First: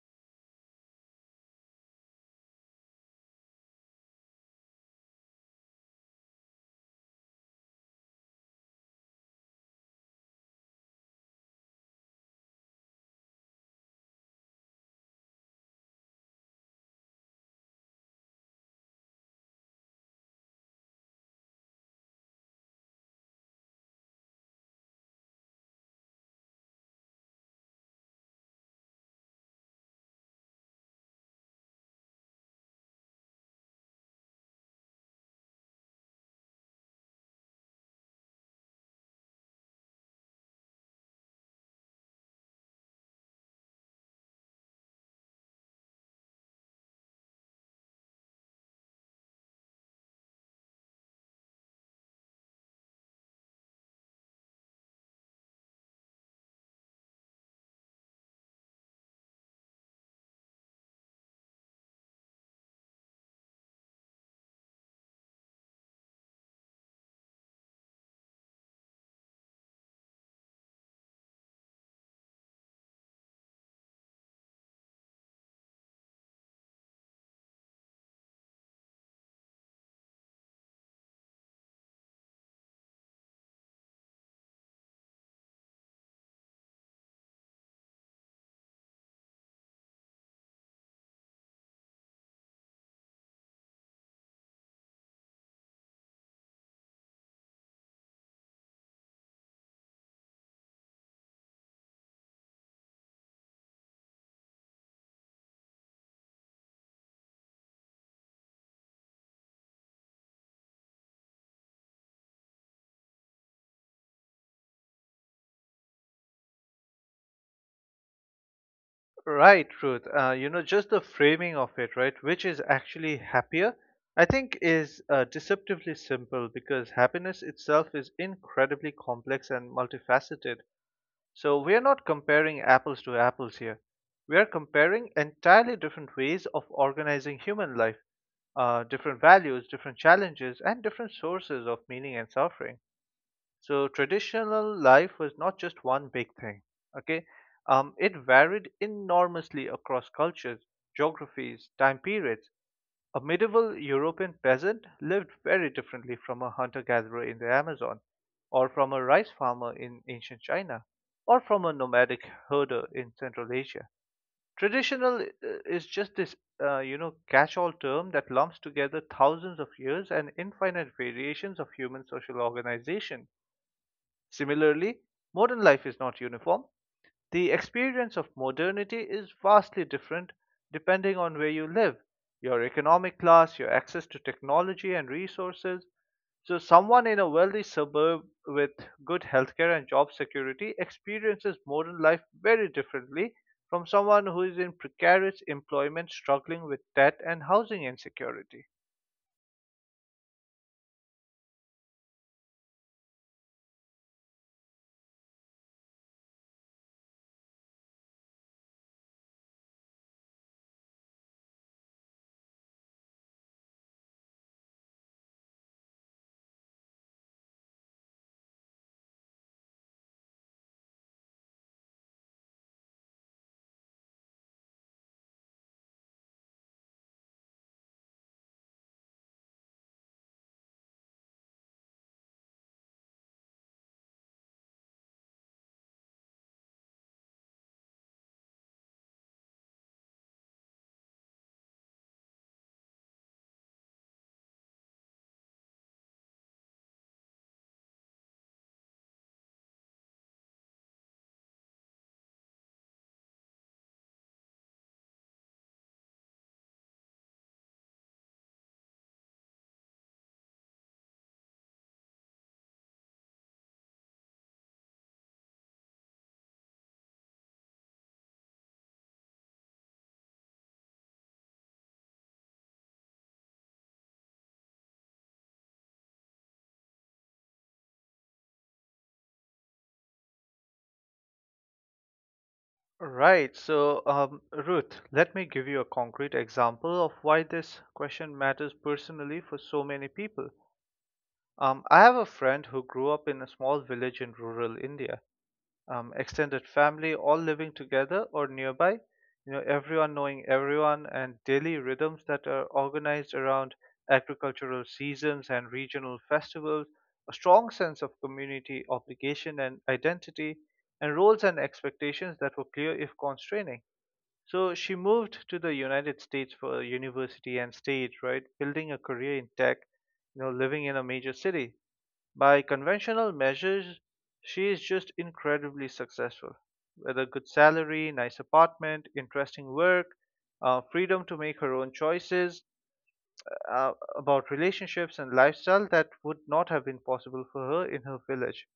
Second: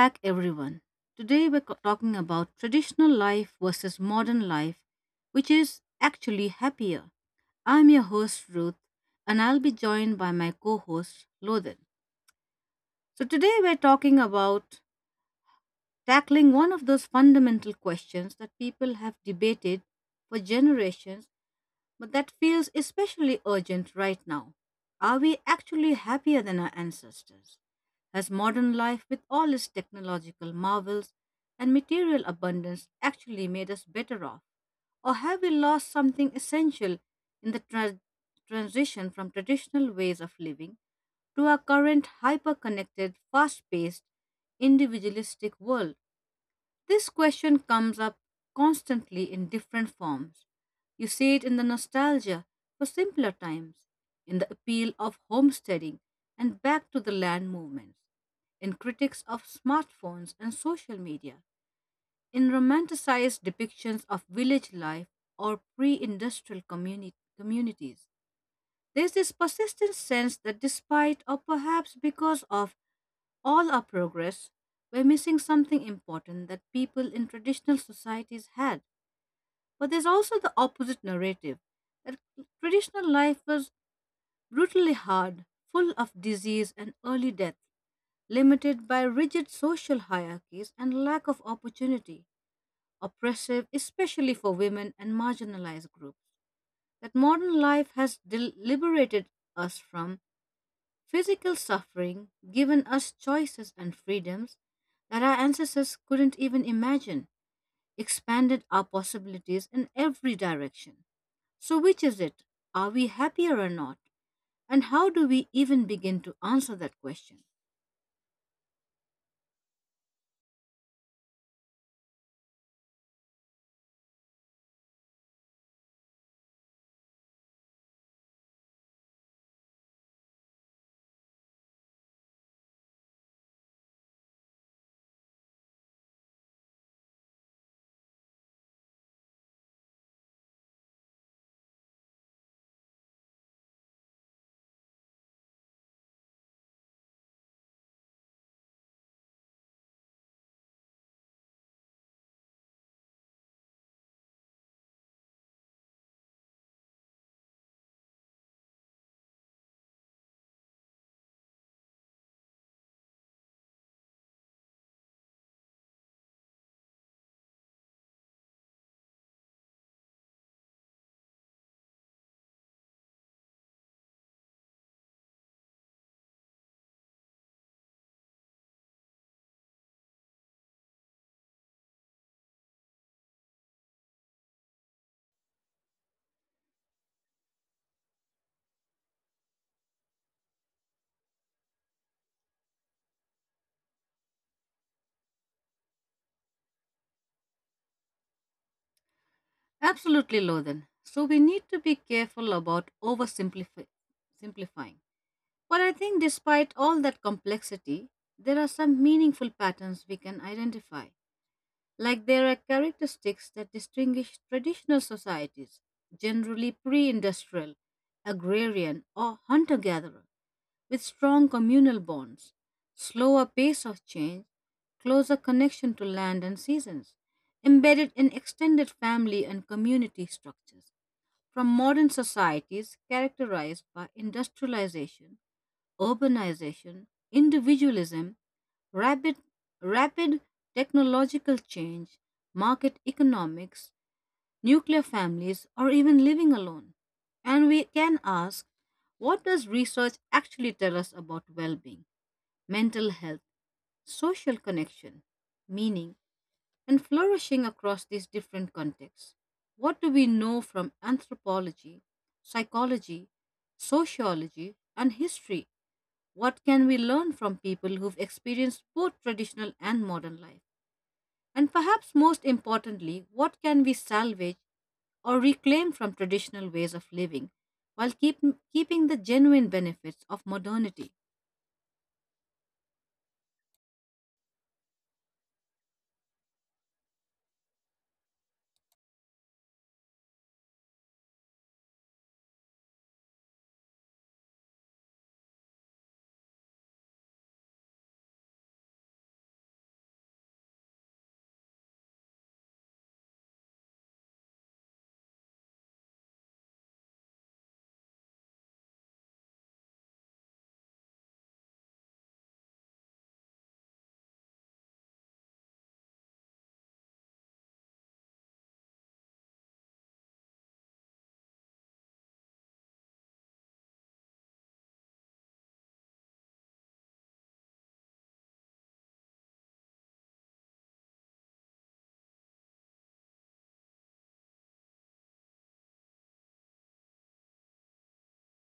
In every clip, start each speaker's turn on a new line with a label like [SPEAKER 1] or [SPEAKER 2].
[SPEAKER 1] back, everyone. Today we're talking about traditional life versus modern life, which is actually happier. I'm your host, Ruth, and I'll be joined by my co host, Lothan. So, today we're talking about tackling one of those fundamental questions that people have debated for generations but that feels especially urgent right now. Are we actually happier than our ancestors? Has modern life, with all its technological marvels and material abundance, actually made us better off? Or have we lost something essential in the transition from traditional ways of living to our current hyper connected, fast paced, individualistic world? This question comes up constantly in different forms. You see it in the nostalgia for simpler times, in the appeal of homesteading and back to the land movements, in critics of smartphones and social media, in romanticized depictions of village life or pre industrial communities. There's this persistent sense that despite or perhaps because of all our progress, we're missing something important that people in traditional societies had. But there's also the opposite narrative that traditional life was brutally hard, full of disease and early death, limited by rigid social hierarchies and lack of opportunity, oppressive, especially for women and marginalized groups. That modern life has liberated us from physical suffering, given us choices and freedoms that our ancestors couldn't even imagine, expanded our possibilities in every direction. So, which is it? Are we happier or not? And how do we even begin to answer that question?
[SPEAKER 2] Right, Ruth. Just the framing of it, right, which is actually happier, I think is deceptively simple because happiness itself is incredibly complex and multifaceted. So we are not comparing apples to apples here. We are comparing entirely different ways of organizing human life, different values, different challenges, and different sources of meaning and suffering. So traditional life was not just one big thing. Okay, it varied enormously across cultures, geographies, time periods. A medieval European peasant lived very differently from a hunter-gatherer in the Amazon, or from a rice farmer in ancient China, or from a nomadic herder in Central Asia. Traditional is just this, catch-all term that lumps together thousands of years and infinite variations of human social organization. Similarly, modern life is not uniform. The experience of modernity is vastly different depending on where you live, your economic class, your access to technology and resources. So, someone in a wealthy suburb with good healthcare and job security experiences modern life very differently from someone who is in precarious employment struggling with debt and housing insecurity.
[SPEAKER 1] Absolutely, Lothan. So, we need to be careful about oversimplifying. Simplifying. But I think, despite all that complexity, there are some meaningful patterns we can identify. Like there are characteristics that distinguish traditional societies, generally pre industrial, agrarian, or hunter gatherer, with strong communal bonds, slower pace of change, closer connection to land and seasons, embedded in extended family and community structures. From modern societies characterized by industrialization, urbanization, individualism, rapid, rapid technological change, market economics, nuclear families, or even living alone. And we can ask, what does research actually tell us about well being, mental health, social connection, meaning, and flourishing across these different contexts? What do we know from anthropology, psychology, sociology, and history? What can we learn from people who've experienced both traditional and modern life? And perhaps most importantly, what can we salvage or reclaim from traditional ways of living while keeping the genuine benefits of modernity?
[SPEAKER 2] Right. So, Ruth, let me give you a concrete example of why this question matters personally for so many people. I have a friend who grew up in a small village in rural India. Extended family all living together or nearby. You know, everyone knowing everyone and daily rhythms that are organized around agricultural seasons and regional festivals. A strong sense of community obligation and identity, and roles and expectations that were clear if constraining. So she moved to the United States for university and stage, right? Building a career in tech, you know, living in a major city. By conventional measures, she is just incredibly successful. With a good salary, nice apartment, interesting work, freedom to make her own choices about relationships and lifestyle that would not have been possible for her in her village.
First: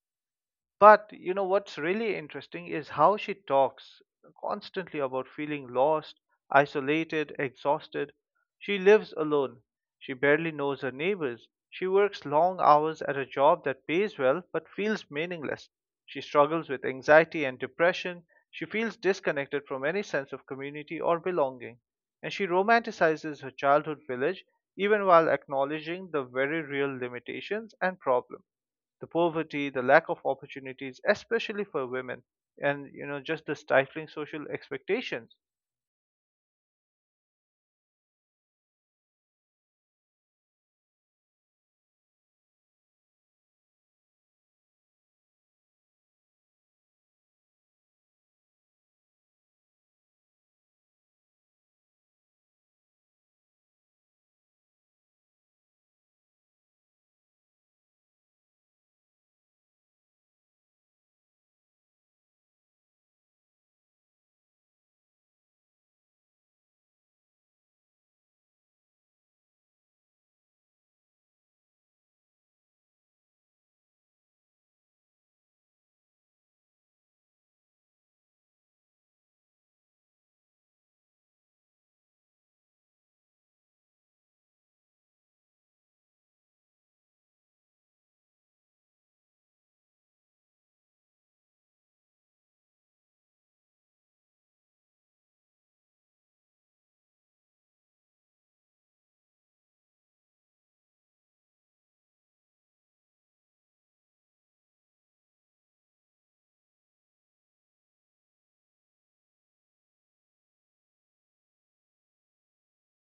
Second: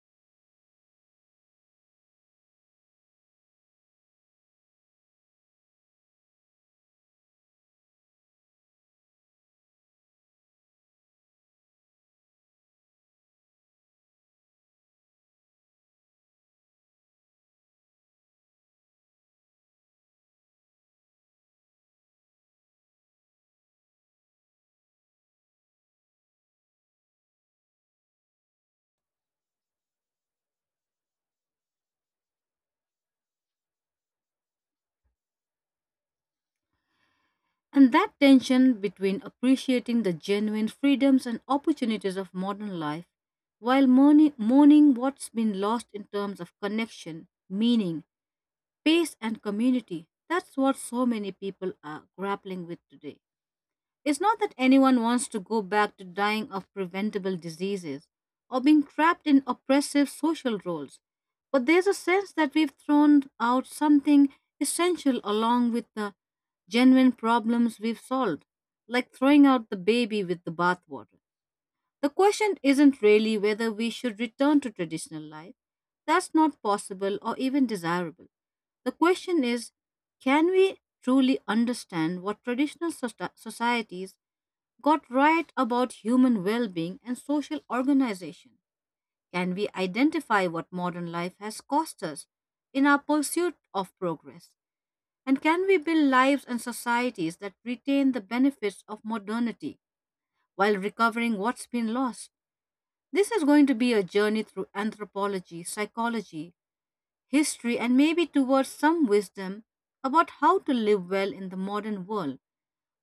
[SPEAKER 2] But you know what's really interesting is how she talks constantly about feeling lost, isolated, exhausted. She lives alone. She barely knows her neighbors. She works long hours at a job that pays well but feels meaningless. She struggles with anxiety and depression. She feels disconnected from any sense of community or belonging. And she romanticizes her childhood village even while acknowledging the very real limitations and problems, the poverty, the lack of opportunities, especially for women, and you know just the stifling social expectations.
[SPEAKER 1] And that tension between appreciating the genuine freedoms and opportunities of modern life while mourning what's been lost in terms of connection, meaning, pace, and community. That's what so many people are grappling with today. It's not that anyone wants to go back to dying of preventable diseases or being trapped in oppressive social roles, but there's a sense that we've thrown out something essential along with the genuine problems we've solved, like throwing out the baby with the bathwater. The question isn't really whether we should return to traditional life. That's not possible or even desirable. The question is, can we truly understand what traditional societies got right about human well being and social organization? Can we identify what modern life has cost us in our pursuit of progress? And can we build lives and societies that retain the benefits of modernity while recovering what's been lost? This is going to be a journey through anthropology, psychology, history, and maybe towards some wisdom about how to live well in the modern world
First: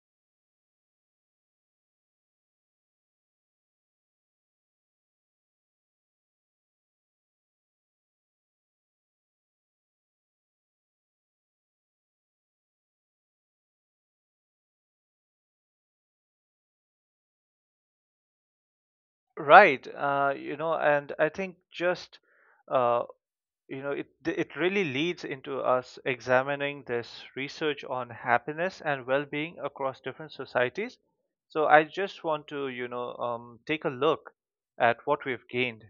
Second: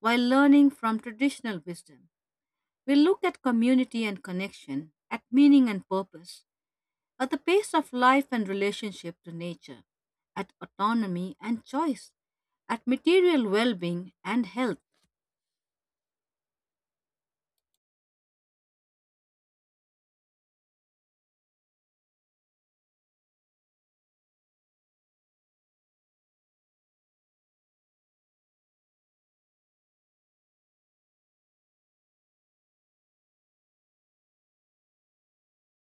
[SPEAKER 1] while learning from traditional wisdom. We look at community and connection, at meaning and purpose, at the pace of life and relationship to nature, at autonomy and choice, at material well being and health.
[SPEAKER 2] Right. And I think just uh, you know it it really leads into us examining this research on happiness and well-being across different societies, so I just want to take a look at what we've gained,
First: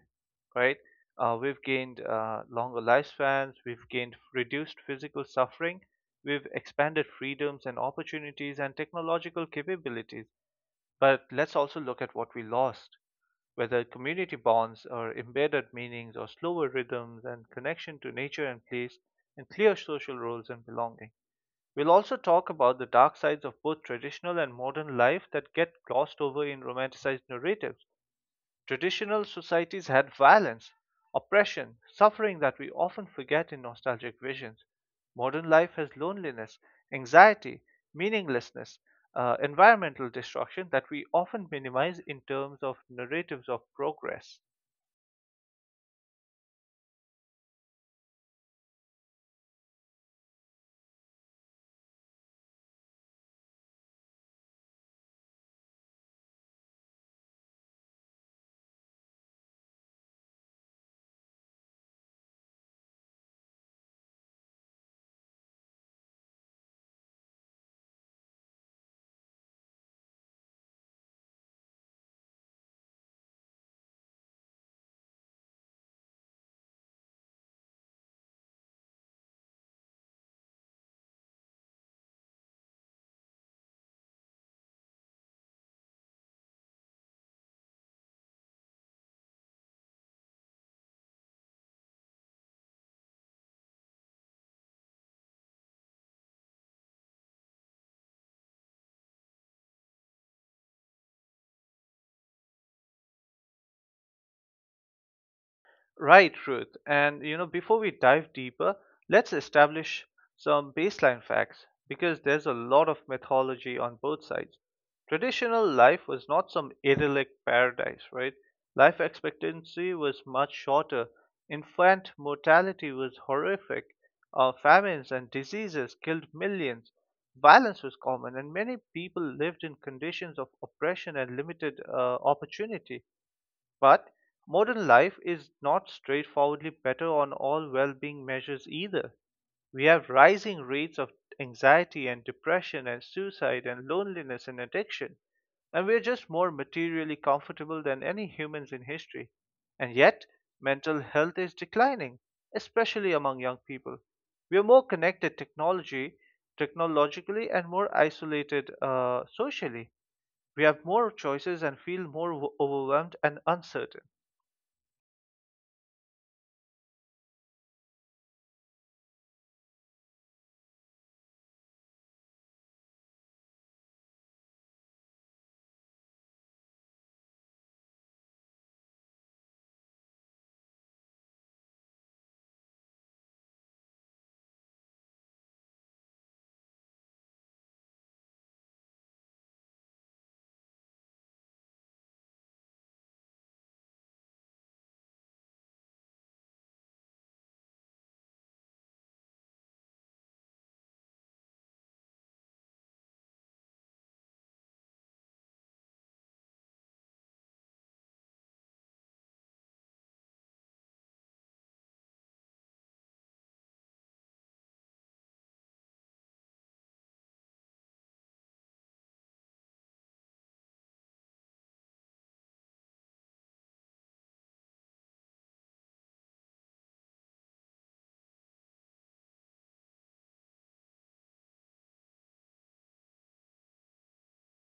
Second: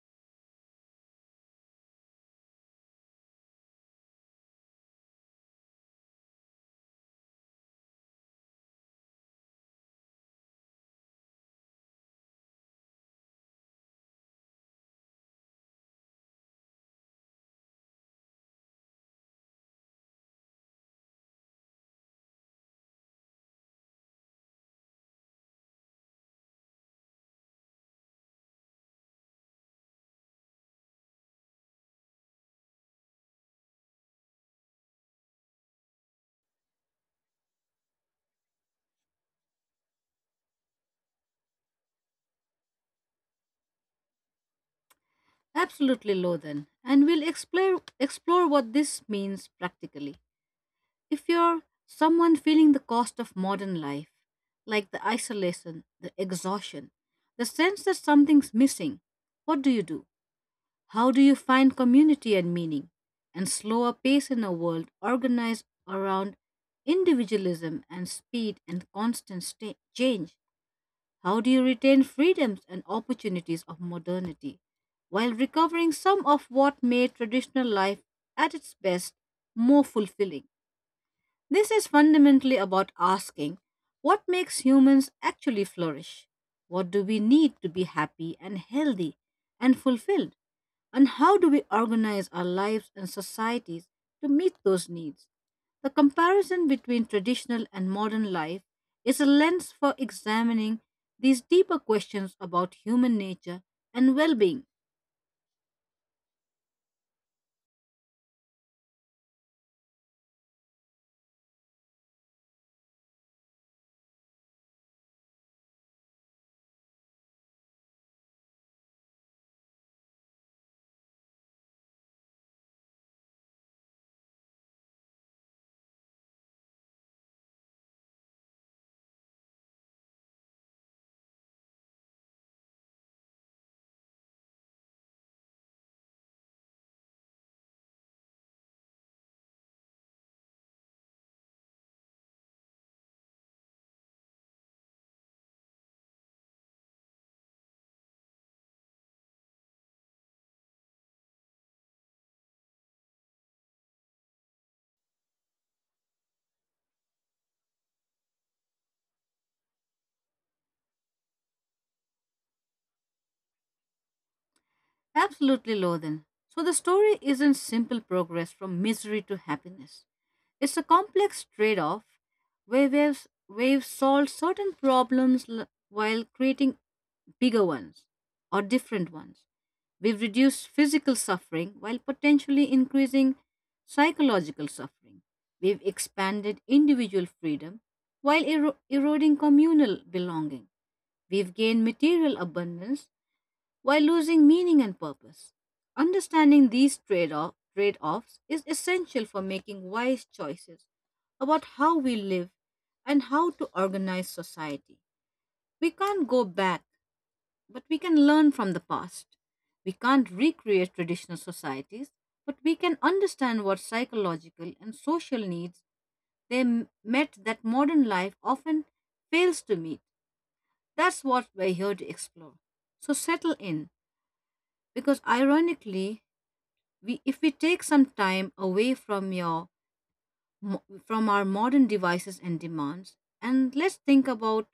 [SPEAKER 2] right. We've gained longer lifespans, we've gained reduced physical suffering, we've expanded freedoms and opportunities and technological capabilities, but let's also look at what we lost, whether community bonds or embedded meanings or slower rhythms and connection to nature and place and clear social roles and belonging. We'll also talk about the dark sides of both traditional and modern life that get glossed over in romanticized narratives. Traditional societies had violence, oppression, suffering that we often forget in nostalgic visions. Modern life has loneliness, anxiety, meaninglessness, environmental destruction that we often minimize in terms of narratives of progress.
[SPEAKER 1] Absolutely, Lothan. And we'll explore what this means practically. If you're someone feeling the cost of modern life, like the isolation, the exhaustion, the sense that something's missing, what do you do? How do you find community and meaning and slower pace in a world organized around individualism and speed and constant change? How do you retain freedoms and opportunities of modernity while recovering some of what made traditional life at its best more fulfilling? This is fundamentally about asking, what makes humans actually flourish? What do we need to be happy and healthy and fulfilled? And how do we organize our lives and societies to meet those needs? The comparison between traditional and modern life is a lens for examining these deeper questions about human nature and well being.
[SPEAKER 2] Right, Ruth. And you know, before we dive deeper, let's establish some baseline facts because there's a lot of mythology on both sides. Traditional life was not some idyllic paradise, right? Life expectancy was much shorter. Infant mortality was horrific. Famines and diseases killed millions. Violence was common, and many people lived in conditions of oppression and limited opportunity, but modern life is not straightforwardly better on all well being measures either. We have rising rates of anxiety and depression and suicide and loneliness and addiction, and we are just more materially comfortable than any humans in history. And yet, mental health is declining, especially among young people. We are more connected technologically and more isolated socially. We have more choices and feel more overwhelmed and uncertain.
[SPEAKER 1] Absolutely, Lothan. So the story isn't simple progress from misery to happiness. It's a complex trade-off where we've solved certain problems while creating bigger ones or different ones. We've reduced physical suffering while potentially increasing psychological suffering. We've expanded individual freedom while eroding communal belonging. We've gained material abundance while losing meaning and purpose. Understanding these trade offs is essential for making wise choices about how we live and how to organize society. We can't go back, but we can learn from the past. We can't recreate traditional societies, but we can understand what psychological and social needs they met that modern life often fails to meet. That's what we're here to explore. So settle in, because ironically, we if we take some time away from your from our modern devices and demands, and let's think about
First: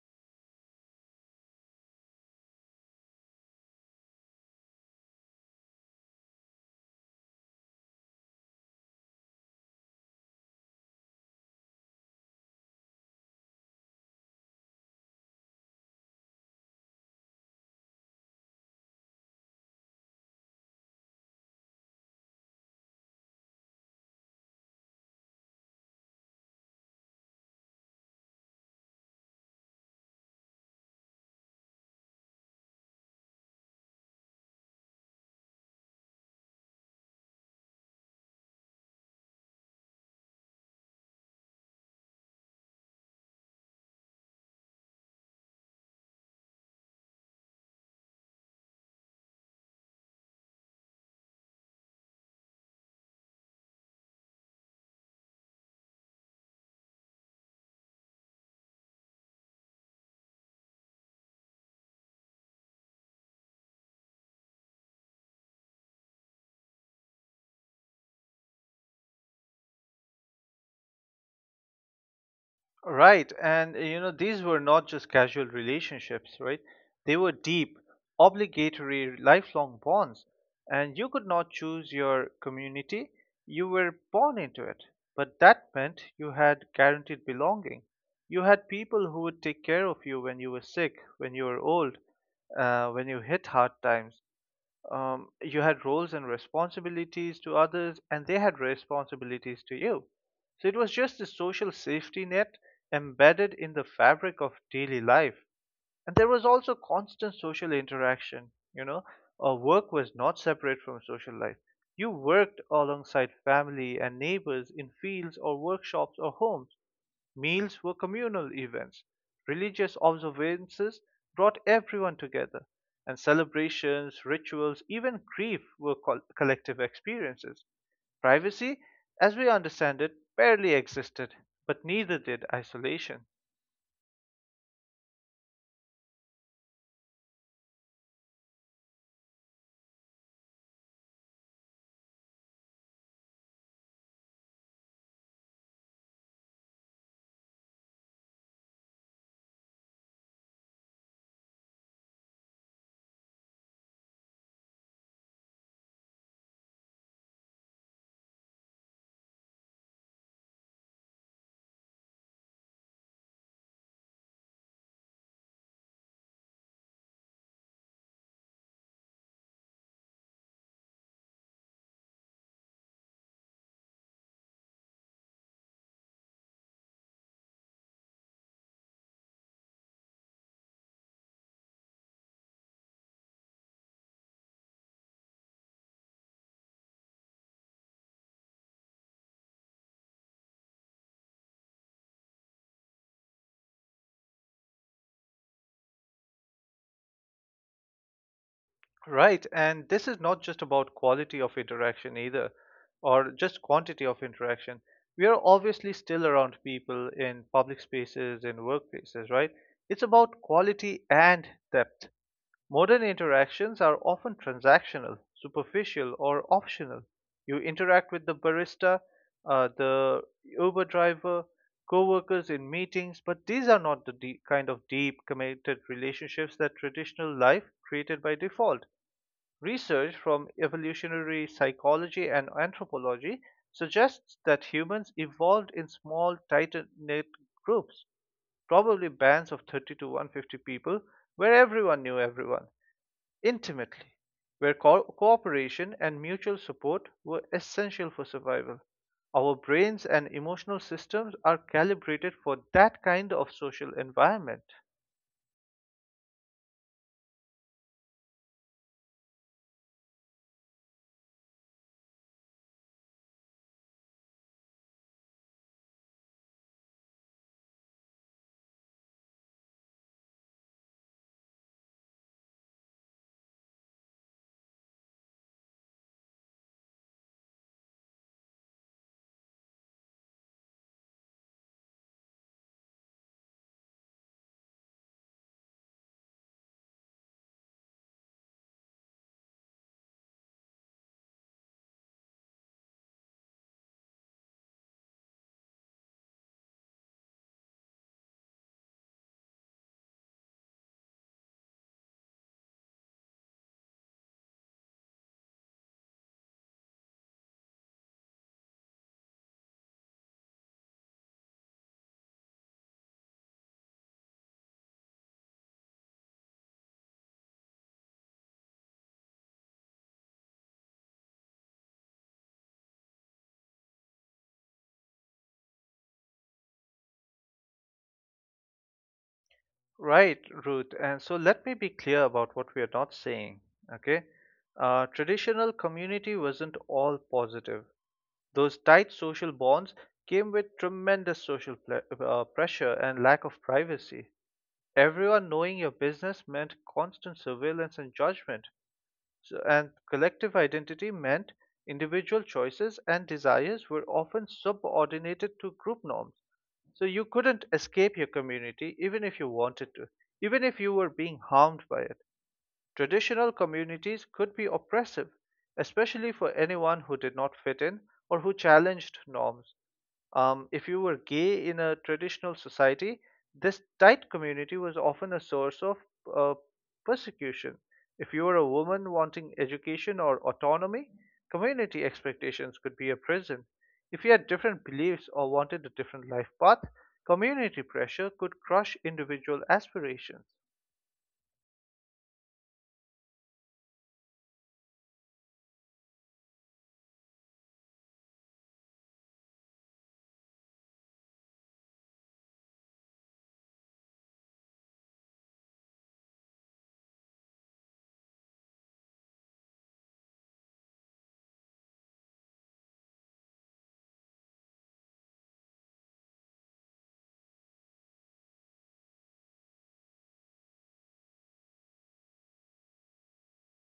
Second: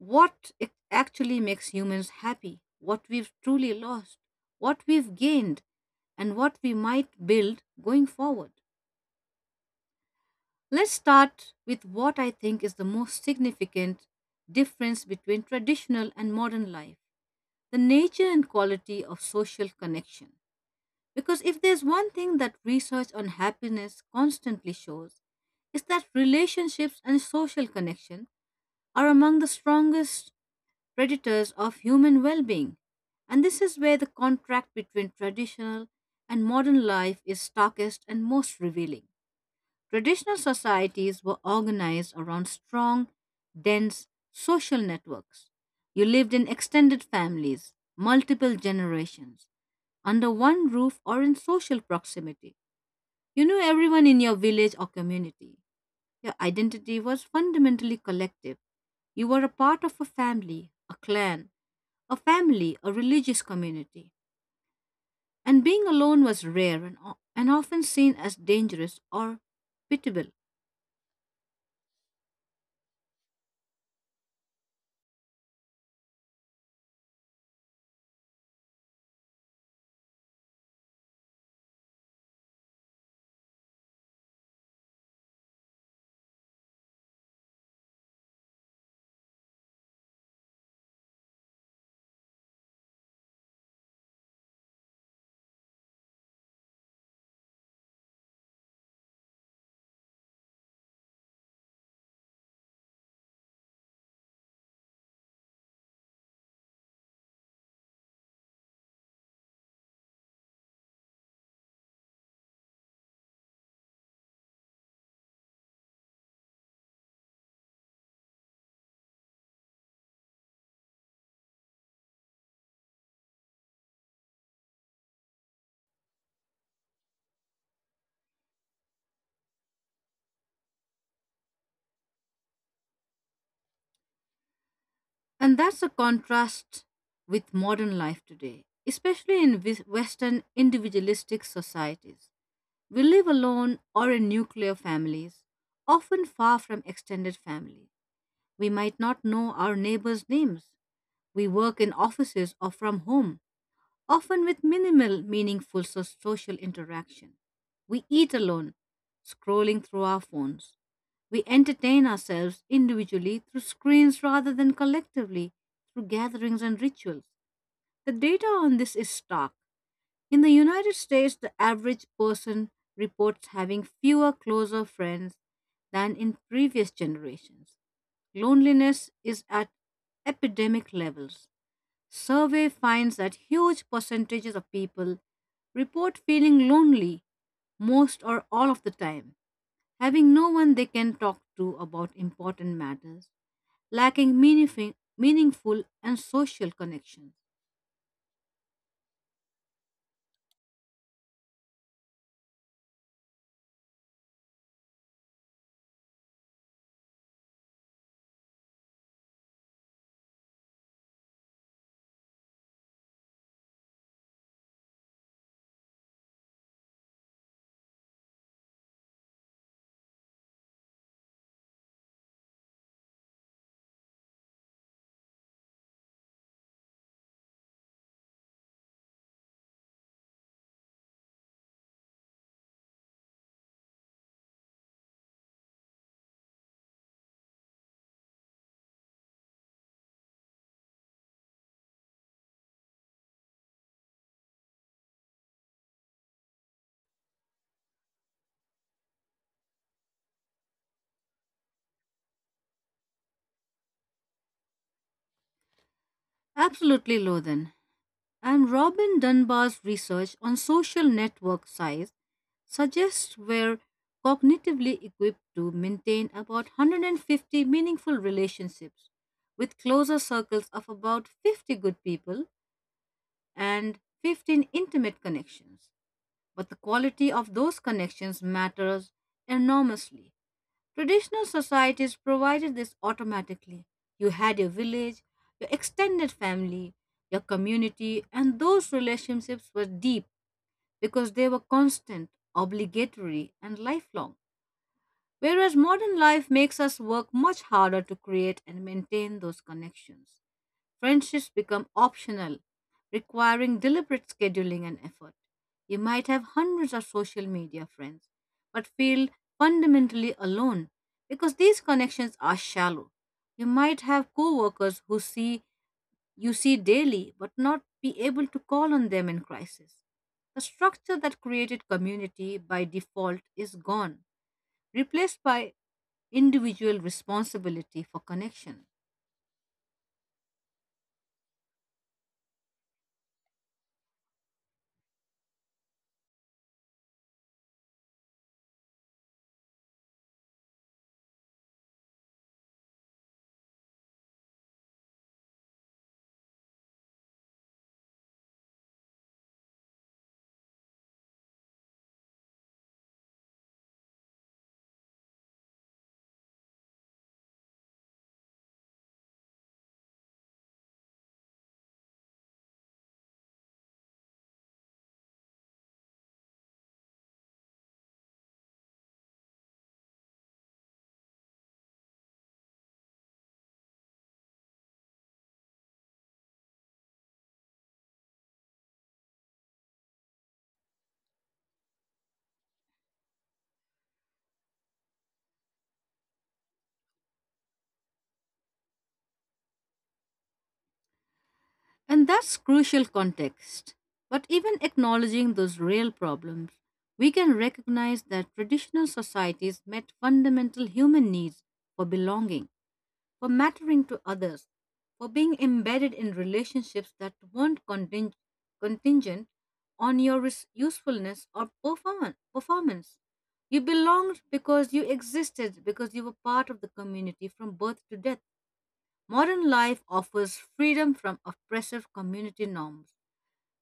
[SPEAKER 1] what actually makes humans happy, what we've truly lost, what we've gained, and what we might build going forward. Let's start with what I think is the most significant difference between traditional and modern life, the nature and quality of social connection. Because if there's one thing that research on happiness constantly shows, is that relationships and social connection are among the strongest predators of human well being. And this is where the contract between traditional and modern life is starkest and most revealing. Traditional societies were organized around strong, dense social networks. You lived in extended families, multiple generations, under one roof or in social proximity. You knew everyone in your village or community. Your identity was fundamentally collective. You were a part of a family, a clan, a family, a religious community. And being alone was rare and, and often seen as dangerous or pitiable.
[SPEAKER 2] Right. And these were not just casual relationships, right? They were deep, obligatory, lifelong bonds. And you could not choose your community, you were born into it. But that meant you had guaranteed belonging. You had people who would take care of you when you were sick, when you were old, when you hit hard times. You had roles and responsibilities to others, and they had responsibilities to you. So it was just a social safety net embedded in the fabric of daily life. And there was also constant social interaction. you know, Work was not separate from social life. You worked alongside family and neighbors in fields or workshops or homes. Meals were communal events. Religious observances brought everyone together, and celebrations, rituals, even grief were collective experiences. Privacy, as we understand it, barely existed, but neither did isolation.
[SPEAKER 1] And that's a contrast with modern life today, especially in Western individualistic societies. We live alone or in nuclear families, often far from extended families. We might not know our neighbors' names. We work in offices or from home, often with minimal meaningful social interaction. We eat alone, scrolling through our phones. We entertain ourselves individually through screens rather than collectively through gatherings and rituals. The data on this is stark. In the United States, the average person reports having fewer closer friends than in previous generations. Loneliness is at epidemic levels. Survey finds that huge percentages of people report feeling lonely most or all of the time, having no one they can talk to about important matters, lacking meaningful and social connections.
[SPEAKER 2] Right, and this is not just about quality of interaction either, or just quantity of interaction. We are obviously still around people in public spaces, in workplaces, right? It's about quality and depth. Modern interactions are often transactional, superficial, or optional. You interact with the barista, the Uber driver, co-workers in meetings, but these are not the deep, committed relationships that traditional life created by default. Research from evolutionary psychology and anthropology suggests that humans evolved in small, tight knit groups, probably bands of 30 to 150 people, where everyone knew everyone intimately, where cooperation and mutual support were essential for survival. Our brains and emotional systems are calibrated for that kind of social environment.
[SPEAKER 1] Absolutely, Lothan. And Robin Dunbar's research on social network size suggests we're cognitively equipped to maintain about 150 meaningful relationships, with closer circles of about 50 good people and 15 intimate connections. But the quality of those connections matters enormously. Traditional societies provided this automatically. You had your village, your extended family, your community, and those relationships were deep because they were constant, obligatory, and lifelong. Whereas modern life makes us work much harder to create and maintain those connections. Friendships become optional, requiring deliberate scheduling and effort. You might have hundreds of social media friends, but feel fundamentally alone because these connections are shallow. You might have coworkers who see you see daily but not be able to call on them in crisis. The structure that created community by default is gone, replaced by individual responsibility for connection.
[SPEAKER 2] Right, Ruth. And so let me be clear about what we are not saying. Okay. Traditional community wasn't all positive. Those tight social bonds came with tremendous social pressure and lack of privacy. Everyone knowing your business meant constant surveillance and judgment. So, and collective identity meant individual choices and desires were often subordinated to group norms. So you couldn't escape your community even if you wanted to, even if you were being harmed by it. Traditional communities could be oppressive, especially for anyone who did not fit in or who challenged norms. If you were gay in a traditional society, this tight community was often a source of uh, persecution. If you were a woman wanting education or autonomy, community expectations could be a prison. If you had different beliefs or wanted a different life path, community pressure could crush individual aspirations.
[SPEAKER 1] And that's crucial context. But even acknowledging those real problems, we can recognize that traditional societies met fundamental human needs for belonging, for mattering to others, for being embedded in relationships that weren't contingent on your usefulness or performance. You belonged because you existed, because you were part of the community from birth to death. Modern life offers freedom from oppressive community norms,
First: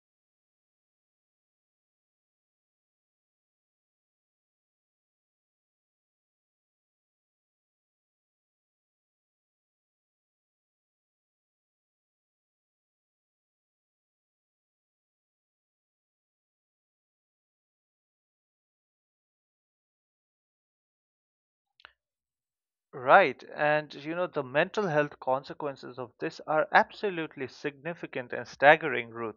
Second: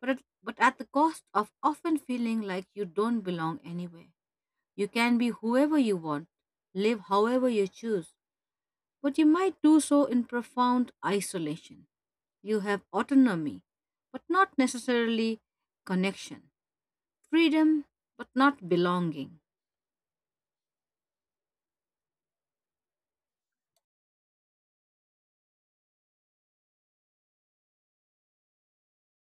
[SPEAKER 1] but at, but at the cost of often feeling like you don't belong anywhere. You can be whoever you want, live however you choose, but you might do so in profound isolation. You have autonomy, but not necessarily connection, freedom, but not belonging.
[SPEAKER 2] Right, and you know, the mental health consequences of this are absolutely significant and staggering, Ruth.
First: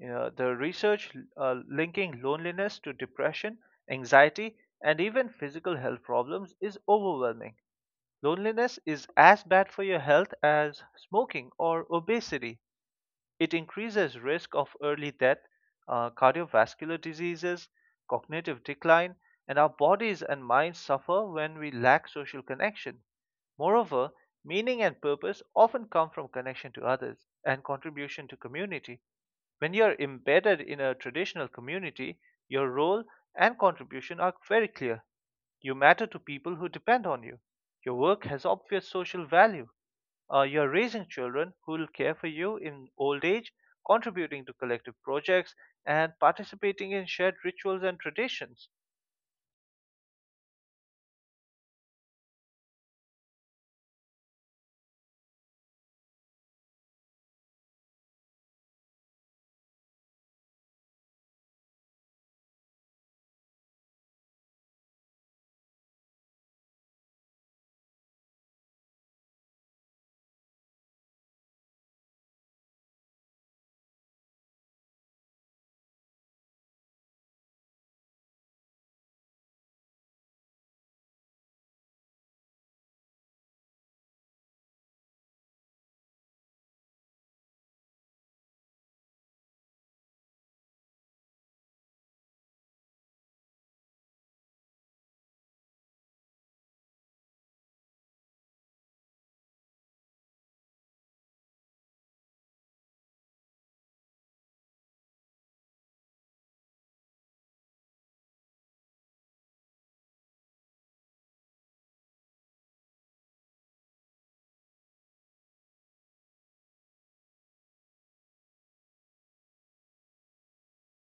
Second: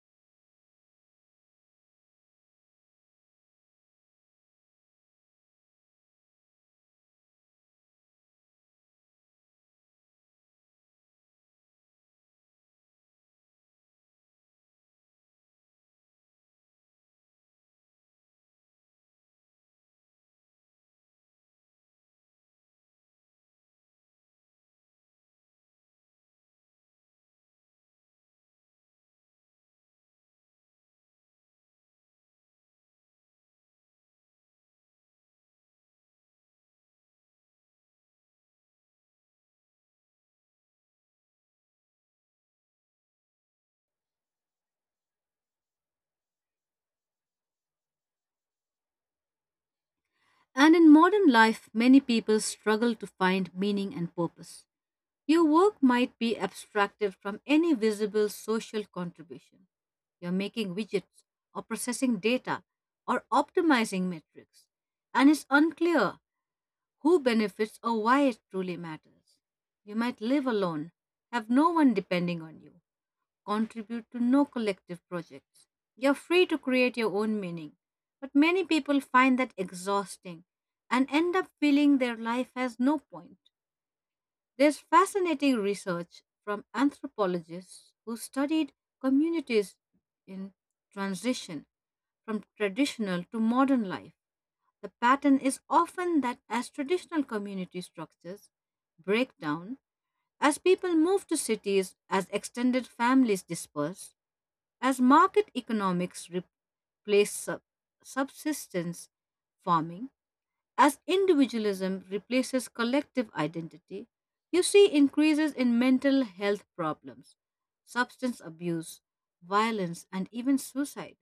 [SPEAKER 2] You know, the research linking loneliness to depression, anxiety, and even physical health problems is overwhelming. Loneliness is as bad for your health as smoking or obesity. It increases risk of early death, cardiovascular diseases, cognitive decline, and our bodies and minds suffer when we lack social connection. Moreover, meaning and purpose often come from connection to others and contribution to community. When you are embedded in a traditional community, your role and contribution are very clear. You matter to people who depend on you. Your work has obvious social value. You're raising children who will care for you in old age, contributing to collective projects, and participating in shared rituals and traditions.
[SPEAKER 1] And in modern life, many people struggle to find meaning and purpose. Your work might be abstracted from any visible social contribution. You're making widgets or processing data or optimizing metrics, and it's unclear who benefits or why it truly matters. You might live alone, have no one depending on you, contribute to no collective projects. You're free to create your own meaning, but many people find that exhausting and end up feeling their life has no point. There's fascinating research from anthropologists who studied communities in transition from traditional to modern life. The pattern is often that as traditional community structures break down, as people move to cities, as extended families disperse, as market economics replace subsistence farming, as individualism replaces collective identity, you see increases in mental health problems, substance abuse, violence, and even suicide.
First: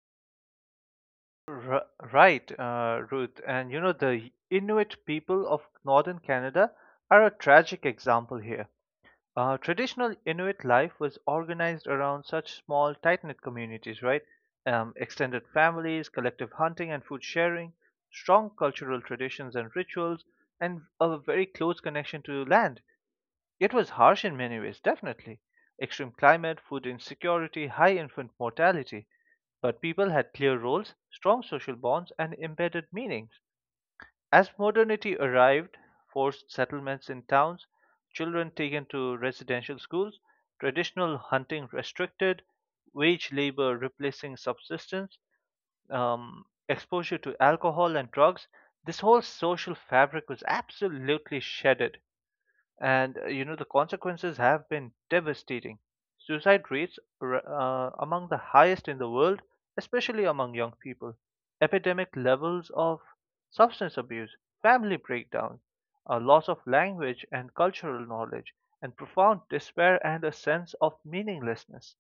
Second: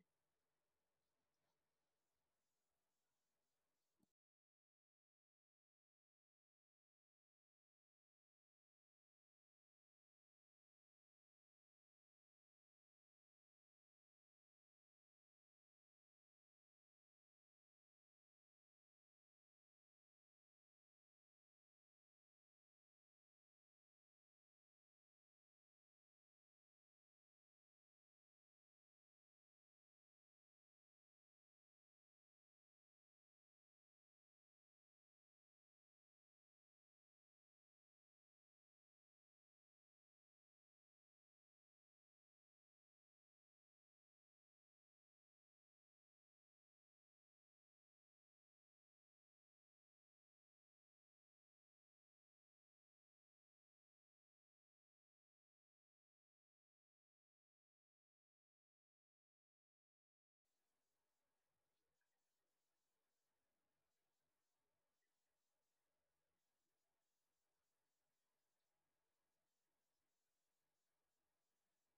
[SPEAKER 2] R- right, Ruth. And you know, the Inuit people of northern Canada are a tragic example here. Traditional Inuit life was organized around such small, tight knit communities, right? Extended families, collective hunting and food sharing, strong cultural traditions and rituals, and a very close connection to land. It was harsh in many ways, definitely. Extreme climate, food insecurity, high infant mortality. But people had clear roles, strong social bonds, and embedded meanings. As modernity arrived, forced settlements in towns, children taken to residential schools, traditional hunting restricted, wage labor replacing subsistence, exposure to alcohol and drugs, this whole social fabric was absolutely shedded, and you know the consequences have been devastating. Suicide rates are among the highest in the world, especially among young people. Epidemic levels of substance abuse, family breakdown, a loss of language and cultural knowledge, and profound despair and a sense of meaninglessness.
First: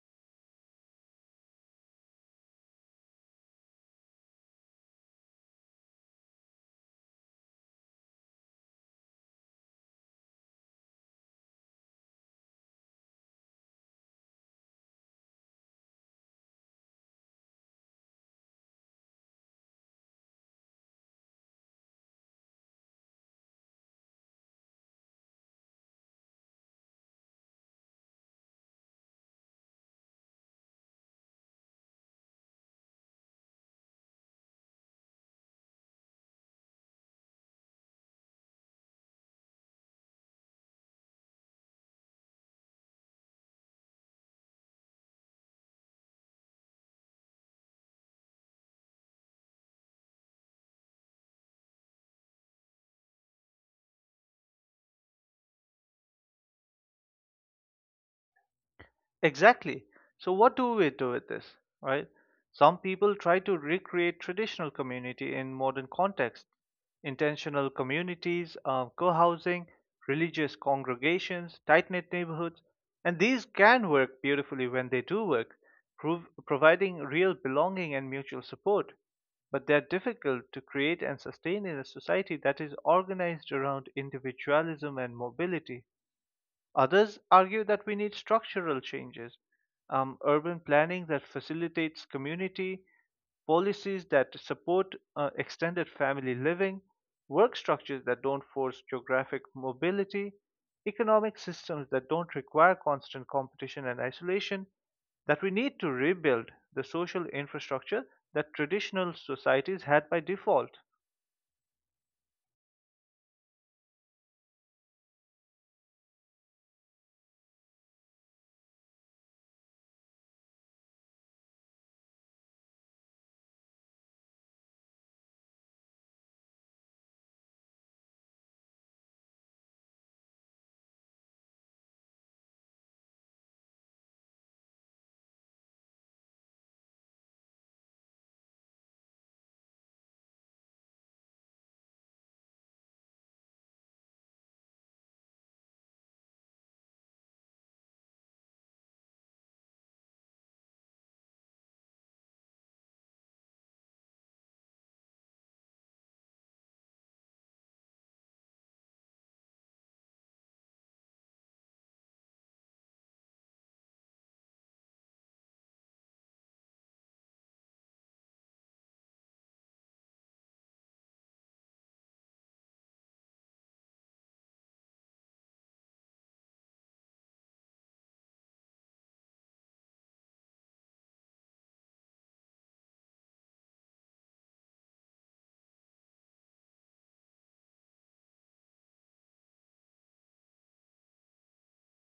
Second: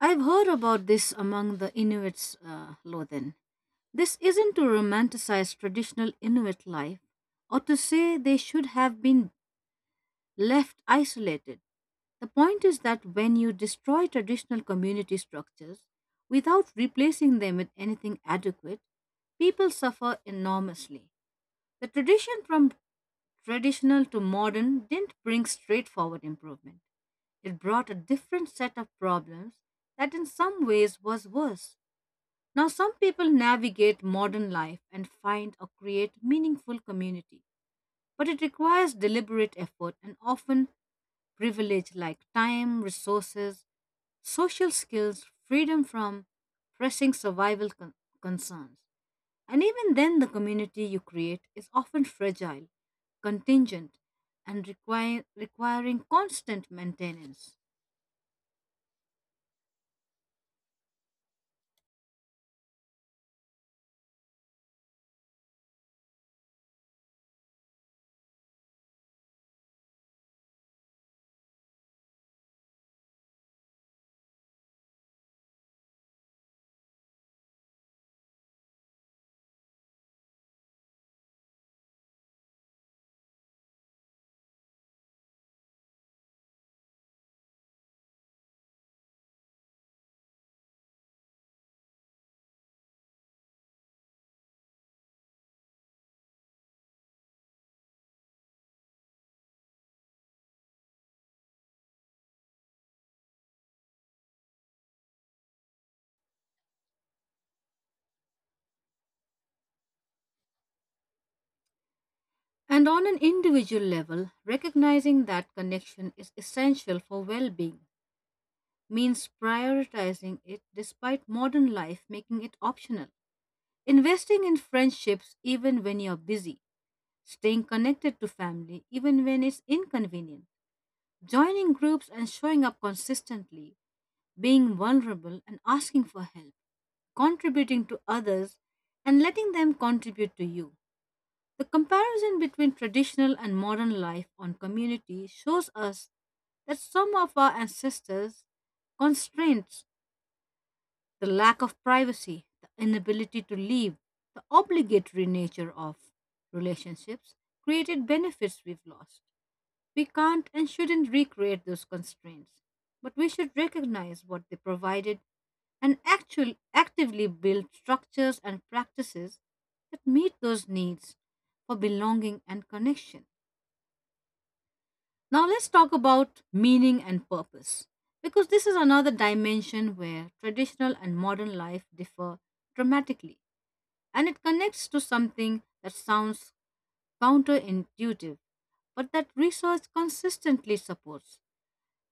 [SPEAKER 1] I've heard about this among the Inuits, Lothan. This isn't to romanticize traditional Inuit life or to say they should have been left isolated. The point is that when you destroy traditional community structures without replacing them with anything adequate, people suffer enormously. The tradition from traditional to modern didn't bring straightforward improvement. It brought a different set of problems that in some ways was worse. Now, some people navigate modern life and find or create meaningful community, but it requires deliberate effort and often privilege like time, resources, social skills, freedom from pressing concerns. And even then, the community you create is often fragile, contingent, and requiring constant maintenance.
[SPEAKER 2] Exactly. So what do we do with this, right? Some people try to recreate traditional community in modern context. Intentional communities, co-housing, religious congregations, tight-knit neighborhoods, and these can work beautifully when they do work, providing real belonging and mutual support. But they're difficult to create and sustain in a society that is organized around individualism and mobility. Others argue that we need structural changes, urban planning that facilitates community, policies that support extended family living, work structures that don't force geographic mobility, economic systems that don't require constant competition and isolation, that we need to rebuild the social infrastructure that traditional societies had by default.
[SPEAKER 1] And on an individual level, recognizing that connection is essential for well being means prioritizing it despite modern life making it optional. Investing in friendships even when you're busy, staying connected to family even when it's inconvenient, joining groups and showing up consistently, being vulnerable and asking for help, contributing to others and letting them contribute to you. The comparison between traditional and modern life on community shows us that some of our ancestors' constraints, the lack of privacy, the inability to leave, the obligatory nature of relationships, created benefits we've lost. We can't and shouldn't recreate those constraints, but we should recognize what they provided and actively build structures and practices that meet those needs for belonging and connection. Now, let's talk about meaning and purpose, because this is another dimension where traditional and modern life differ dramatically, and it connects to something that sounds counterintuitive, but that research consistently supports.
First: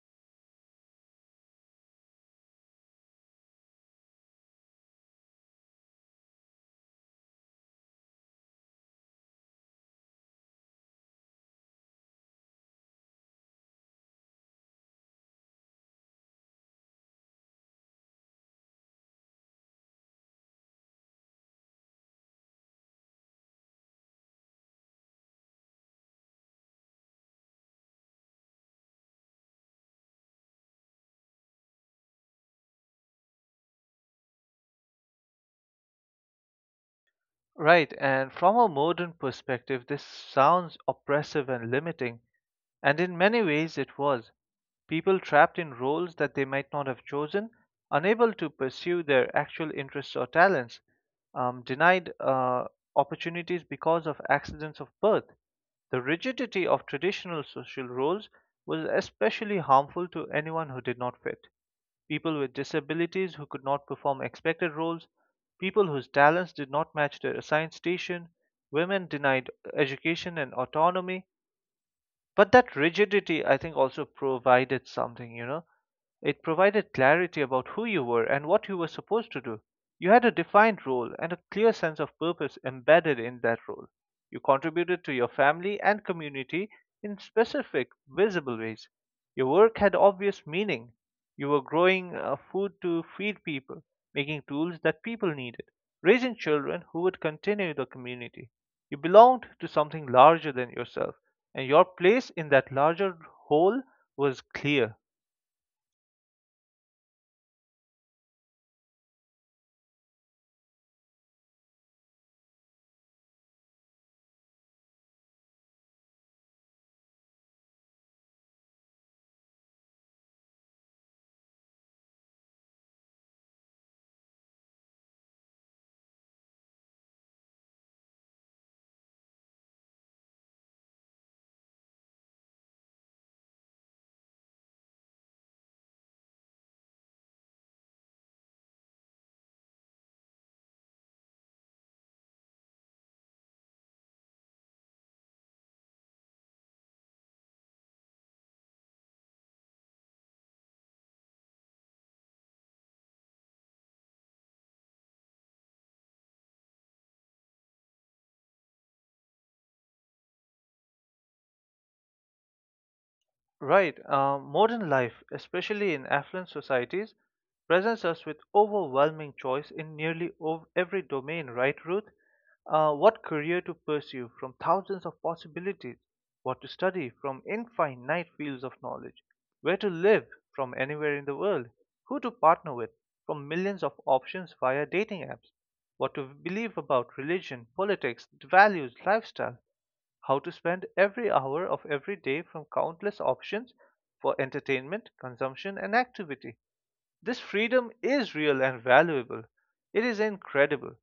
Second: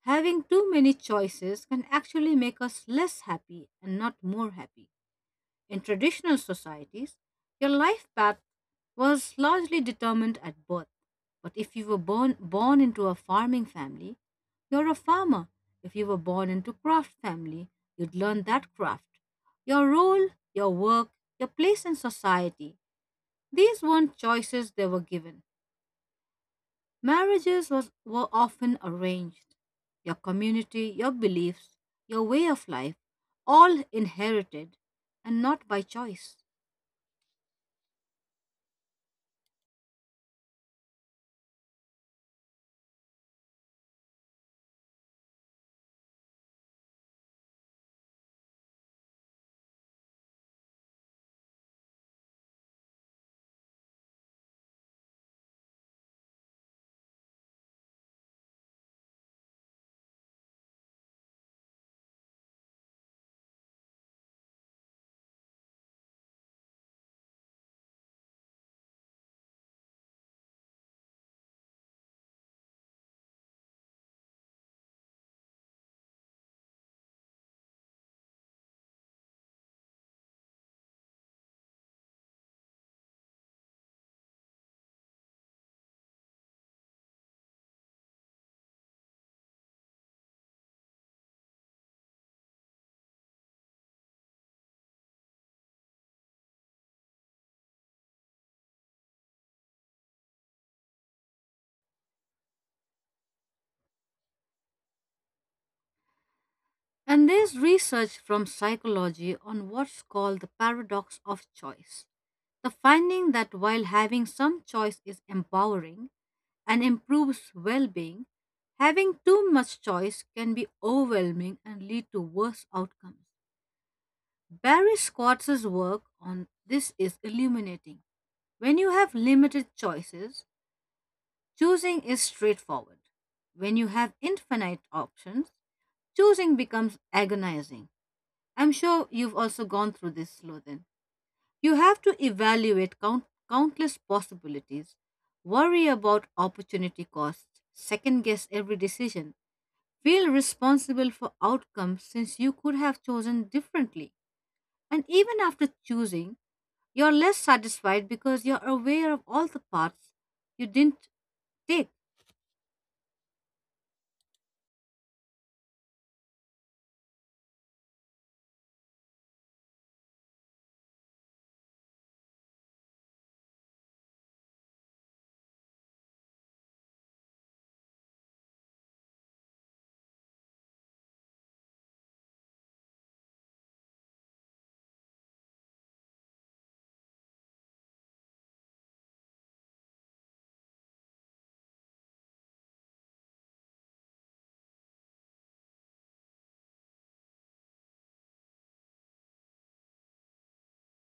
[SPEAKER 1] Having too many choices can actually make us less happy and not more happy. In traditional societies, your life path was largely determined at birth. But if you born into a farming family, you're a farmer. If you were born into craft family, you'd learn that craft. Your role, your work, your place in society, these weren't choices, they were given. Were often arranged. Your community, your beliefs, your way of life, all inherited and not by choice.
[SPEAKER 2] Right, and from a modern perspective, this sounds oppressive and limiting. And in many ways it was. People trapped in roles that they might not have chosen, unable to pursue their actual interests or talents, denied opportunities because of accidents of birth. The rigidity of traditional social roles was especially harmful to anyone who did not fit. People with disabilities who could not perform expected roles, people whose talents did not match their assigned station, women denied education and autonomy, but that rigidity, I think, also provided something. It provided clarity about who you were and what you were supposed to do. You had a defined role and a clear sense of purpose embedded in that role. You contributed to your family and community in specific, visible ways. Your work had obvious meaning. You were growing food to feed people, making tools that people needed, raising children who would continue the community. You belonged to something larger than yourself, and your place in that larger whole was clear.
[SPEAKER 1] And there's research from psychology on what's called the paradox of choice. The finding that while having some choice is empowering and improves well being, having too much choice can be overwhelming and lead to worse outcomes. Barry Scott's work on this is illuminating. When you have limited choices, choosing is straightforward. When you have infinite options, choosing becomes agonizing. I'm sure you've also gone through this, Slothin. You have to evaluate countless possibilities, worry about opportunity costs, second guess every decision, feel responsible for outcomes since you could have chosen differently. And even after choosing, you're less satisfied because you're aware of all the paths you didn't take.
[SPEAKER 2] Right. Modern life, especially in affluent societies, presents us with overwhelming choice in nearly every domain, right, Ruth? What career to pursue from thousands of possibilities, what to study from infinite fields of knowledge, where to live from anywhere in the world, who to partner with from millions of options via dating apps, what to believe about religion, politics, values, lifestyle, how to spend every hour of every day from countless options for entertainment, consumption, and activity. This freedom is real and valuable. It is incredible,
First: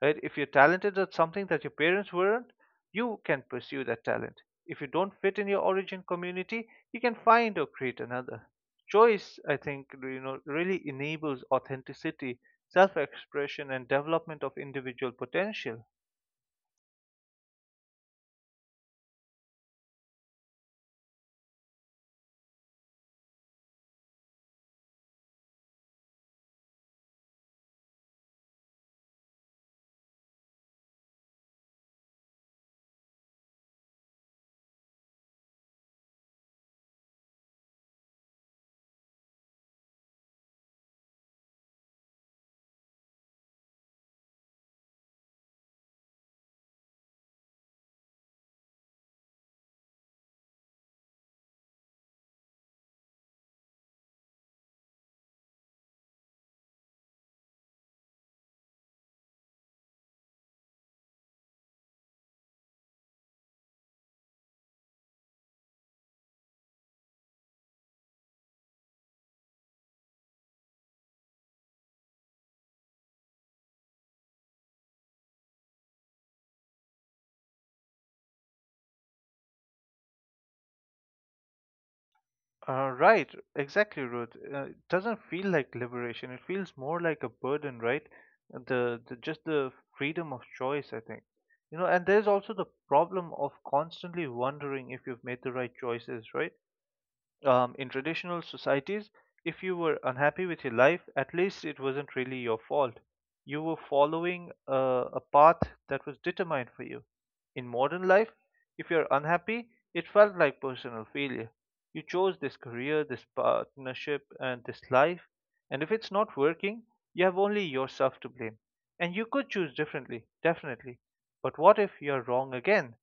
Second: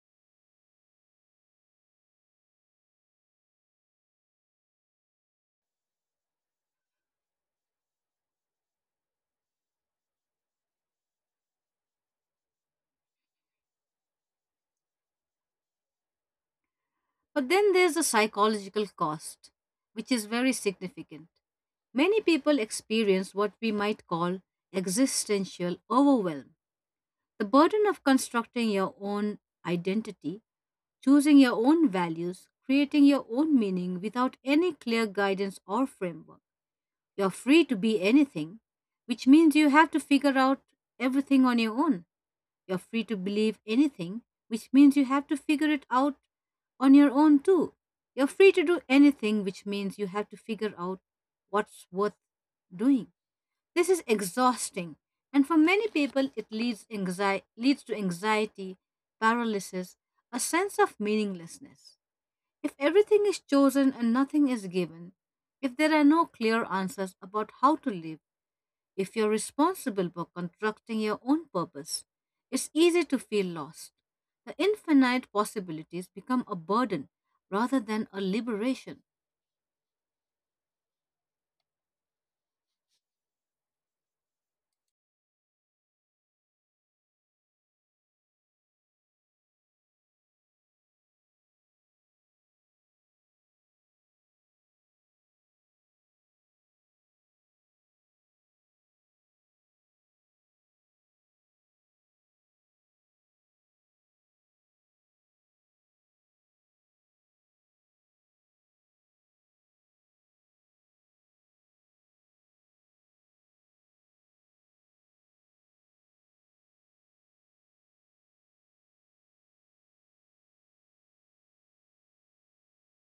[SPEAKER 2] right? If you're talented at something that your parents weren't, you can pursue that talent. If you don't fit in your origin community, you can find or create another. Choice, I think, you know, really enables authenticity, self expression, and development of individual potential.
[SPEAKER 1] But then there's a psychological cost, which is very significant. Many people experience what we might call existential overwhelm. The burden of constructing your own identity, choosing your own values, creating your own meaning without any clear guidance or framework. You're free to be anything, which means you have to figure out everything on your own. You're free to believe anything, which means you have to figure it out on your own too. You're free to do anything, which means you have to figure out what's worth doing. This is exhausting, and for many people, it leads to anxiety, paralysis, a sense of meaninglessness. If everything is chosen and nothing is given, if there are no clear answers about how to live, if you're responsible for constructing your own purpose, it's easy to feel lost. The infinite possibilities become a burden rather than a liberation.
[SPEAKER 2] Right, exactly, Ruth. It doesn't feel like liberation. It feels more like a burden, right? The Just the freedom of choice, I think. You know, and there's also the problem of constantly wondering if you've made the right choices, right? In traditional societies, if you were unhappy with your life, at least it wasn't really your fault. You were following a path that was determined for you. In modern life, if you're unhappy, it felt like personal failure. You chose this career, this partnership, and this life, and if it's not working, you have only yourself to blame. And you could choose differently, definitely. But what if you're wrong again?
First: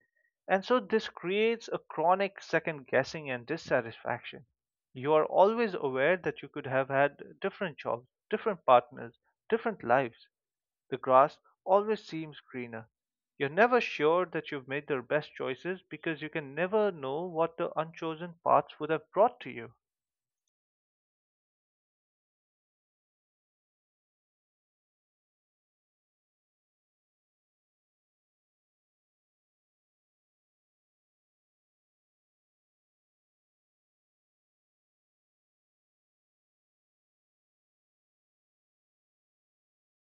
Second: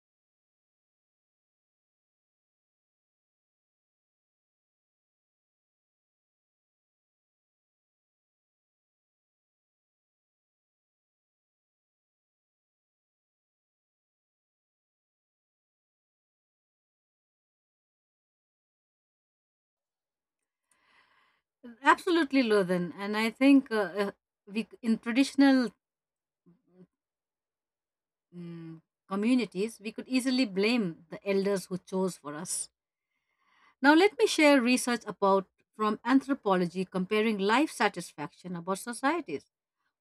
[SPEAKER 2] And so this creates a chronic second guessing and dissatisfaction. You are always aware that you could have had different jobs, different partners, different lives. The grass always seems greener. You're never sure that you've made the best choices because you can never know what the unchosen paths would have brought to you.
[SPEAKER 1] Absolutely, Lothan. And I think uh, we, in mm, communities, we could easily blame the elders who chose for us. Now, let me share research about from anthropology comparing life satisfaction about societies.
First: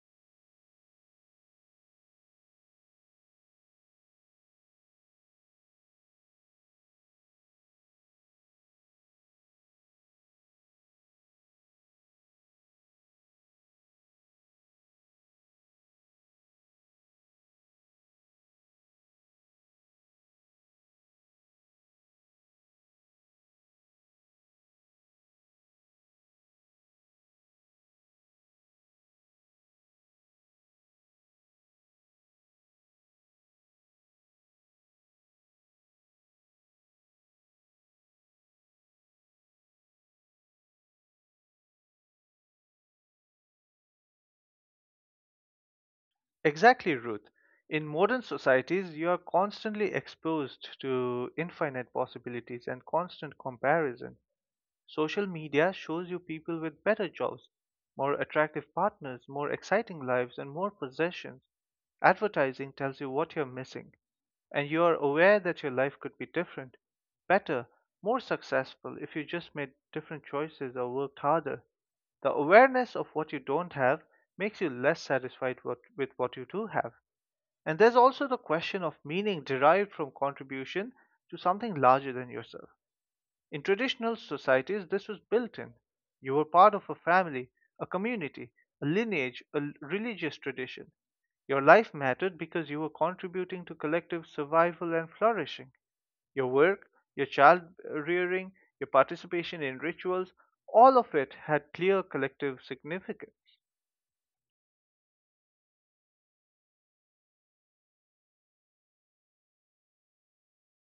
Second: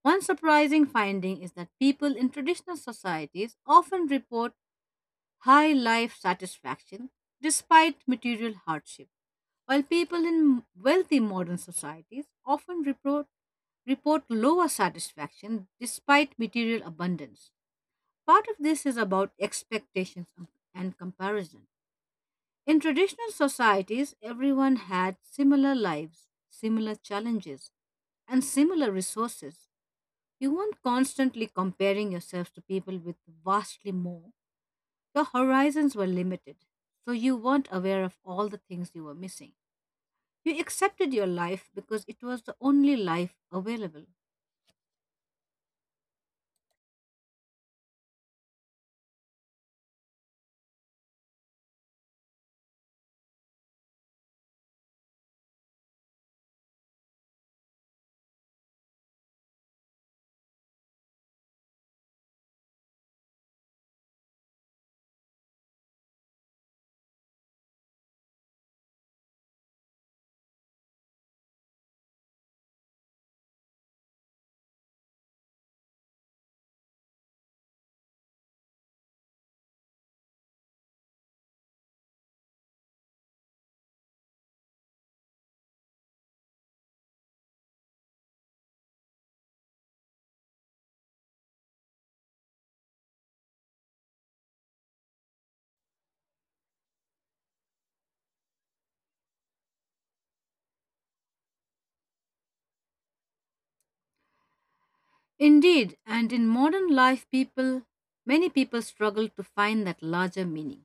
[SPEAKER 1] One surprising finding is that people in traditional societies often report high life satisfaction despite material hardship, while people in wealthy modern societies often report lower satisfaction despite material abundance. Part of this is about expectations and comparison. In traditional societies, everyone had similar lives, similar challenges, and similar resources. You weren't constantly comparing yourself to people with vastly more. Your horizons were limited, so you weren't aware of all the things you were missing. You accepted your life because it was the only life available.
[SPEAKER 2] Exactly, Ruth. In modern societies, you are constantly exposed to infinite possibilities and constant comparison. Social media shows you people with better jobs, more attractive partners, more exciting lives, and more possessions. Advertising tells you what you're missing, and you are aware that your life could be different, better, more successful if you just made different choices or worked harder. The awareness of what you don't have makes you less satisfied what, with what you do have. And there's also the question of meaning derived from contribution to something larger than yourself. In traditional societies, this was built in. You were part of a family, a community, a lineage, a religious tradition. Your life mattered because you were contributing to collective survival and flourishing. Your work, your child rearing, your participation in rituals, all of it had clear collective significance.
[SPEAKER 1] Indeed, and in modern life, many people struggle to find that larger meaning.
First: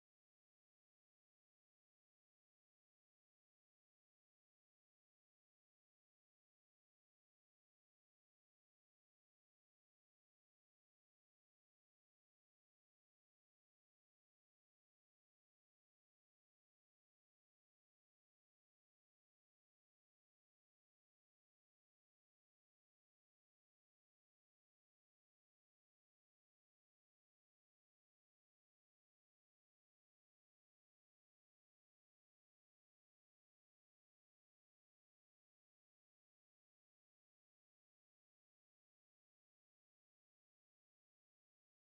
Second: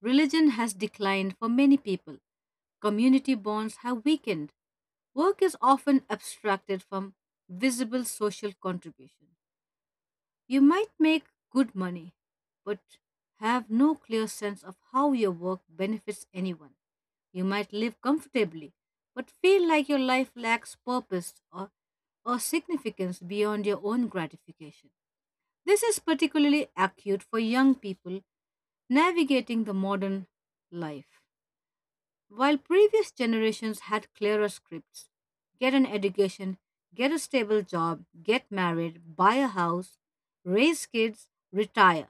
[SPEAKER 1] Religion has declined for many people. Community bonds have weakened. Work is often abstracted from visible social contribution. You might make good money, but have no clear sense of how your work benefits anyone. You might live comfortably, but feel like your life lacks or significance beyond your own gratification. This is particularly acute for young people navigating the modern life. While previous generations had clearer scripts, get an education, get a stable job, get married, buy a house, raise kids, retire.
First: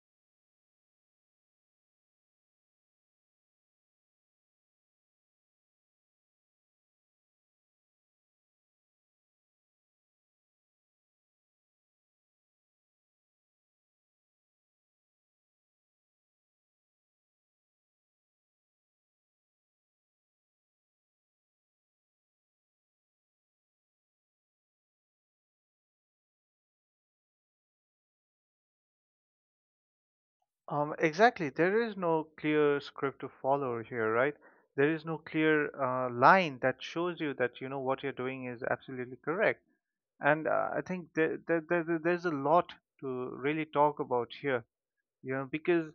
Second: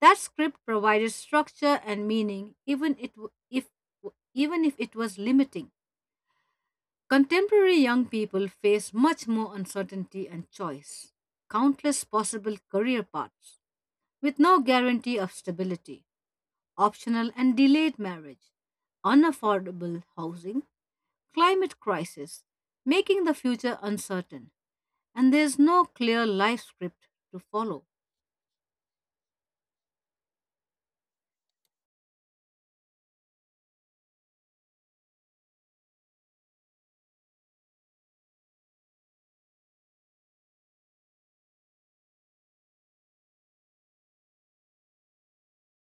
[SPEAKER 1] That script provided structure and meaning, even if it was limiting. Contemporary young people face much more uncertainty and choice, countless possible career paths with no guarantee of stability, optional and delayed marriage, unaffordable housing, climate crisis, making the future uncertain, and there's no clear life script to follow.
[SPEAKER 2] Exactly. There is no clear script to follow here, right? There is no clear line that shows you that you know what you're doing is absolutely correct, and I think there's a lot to really talk about here, you know, because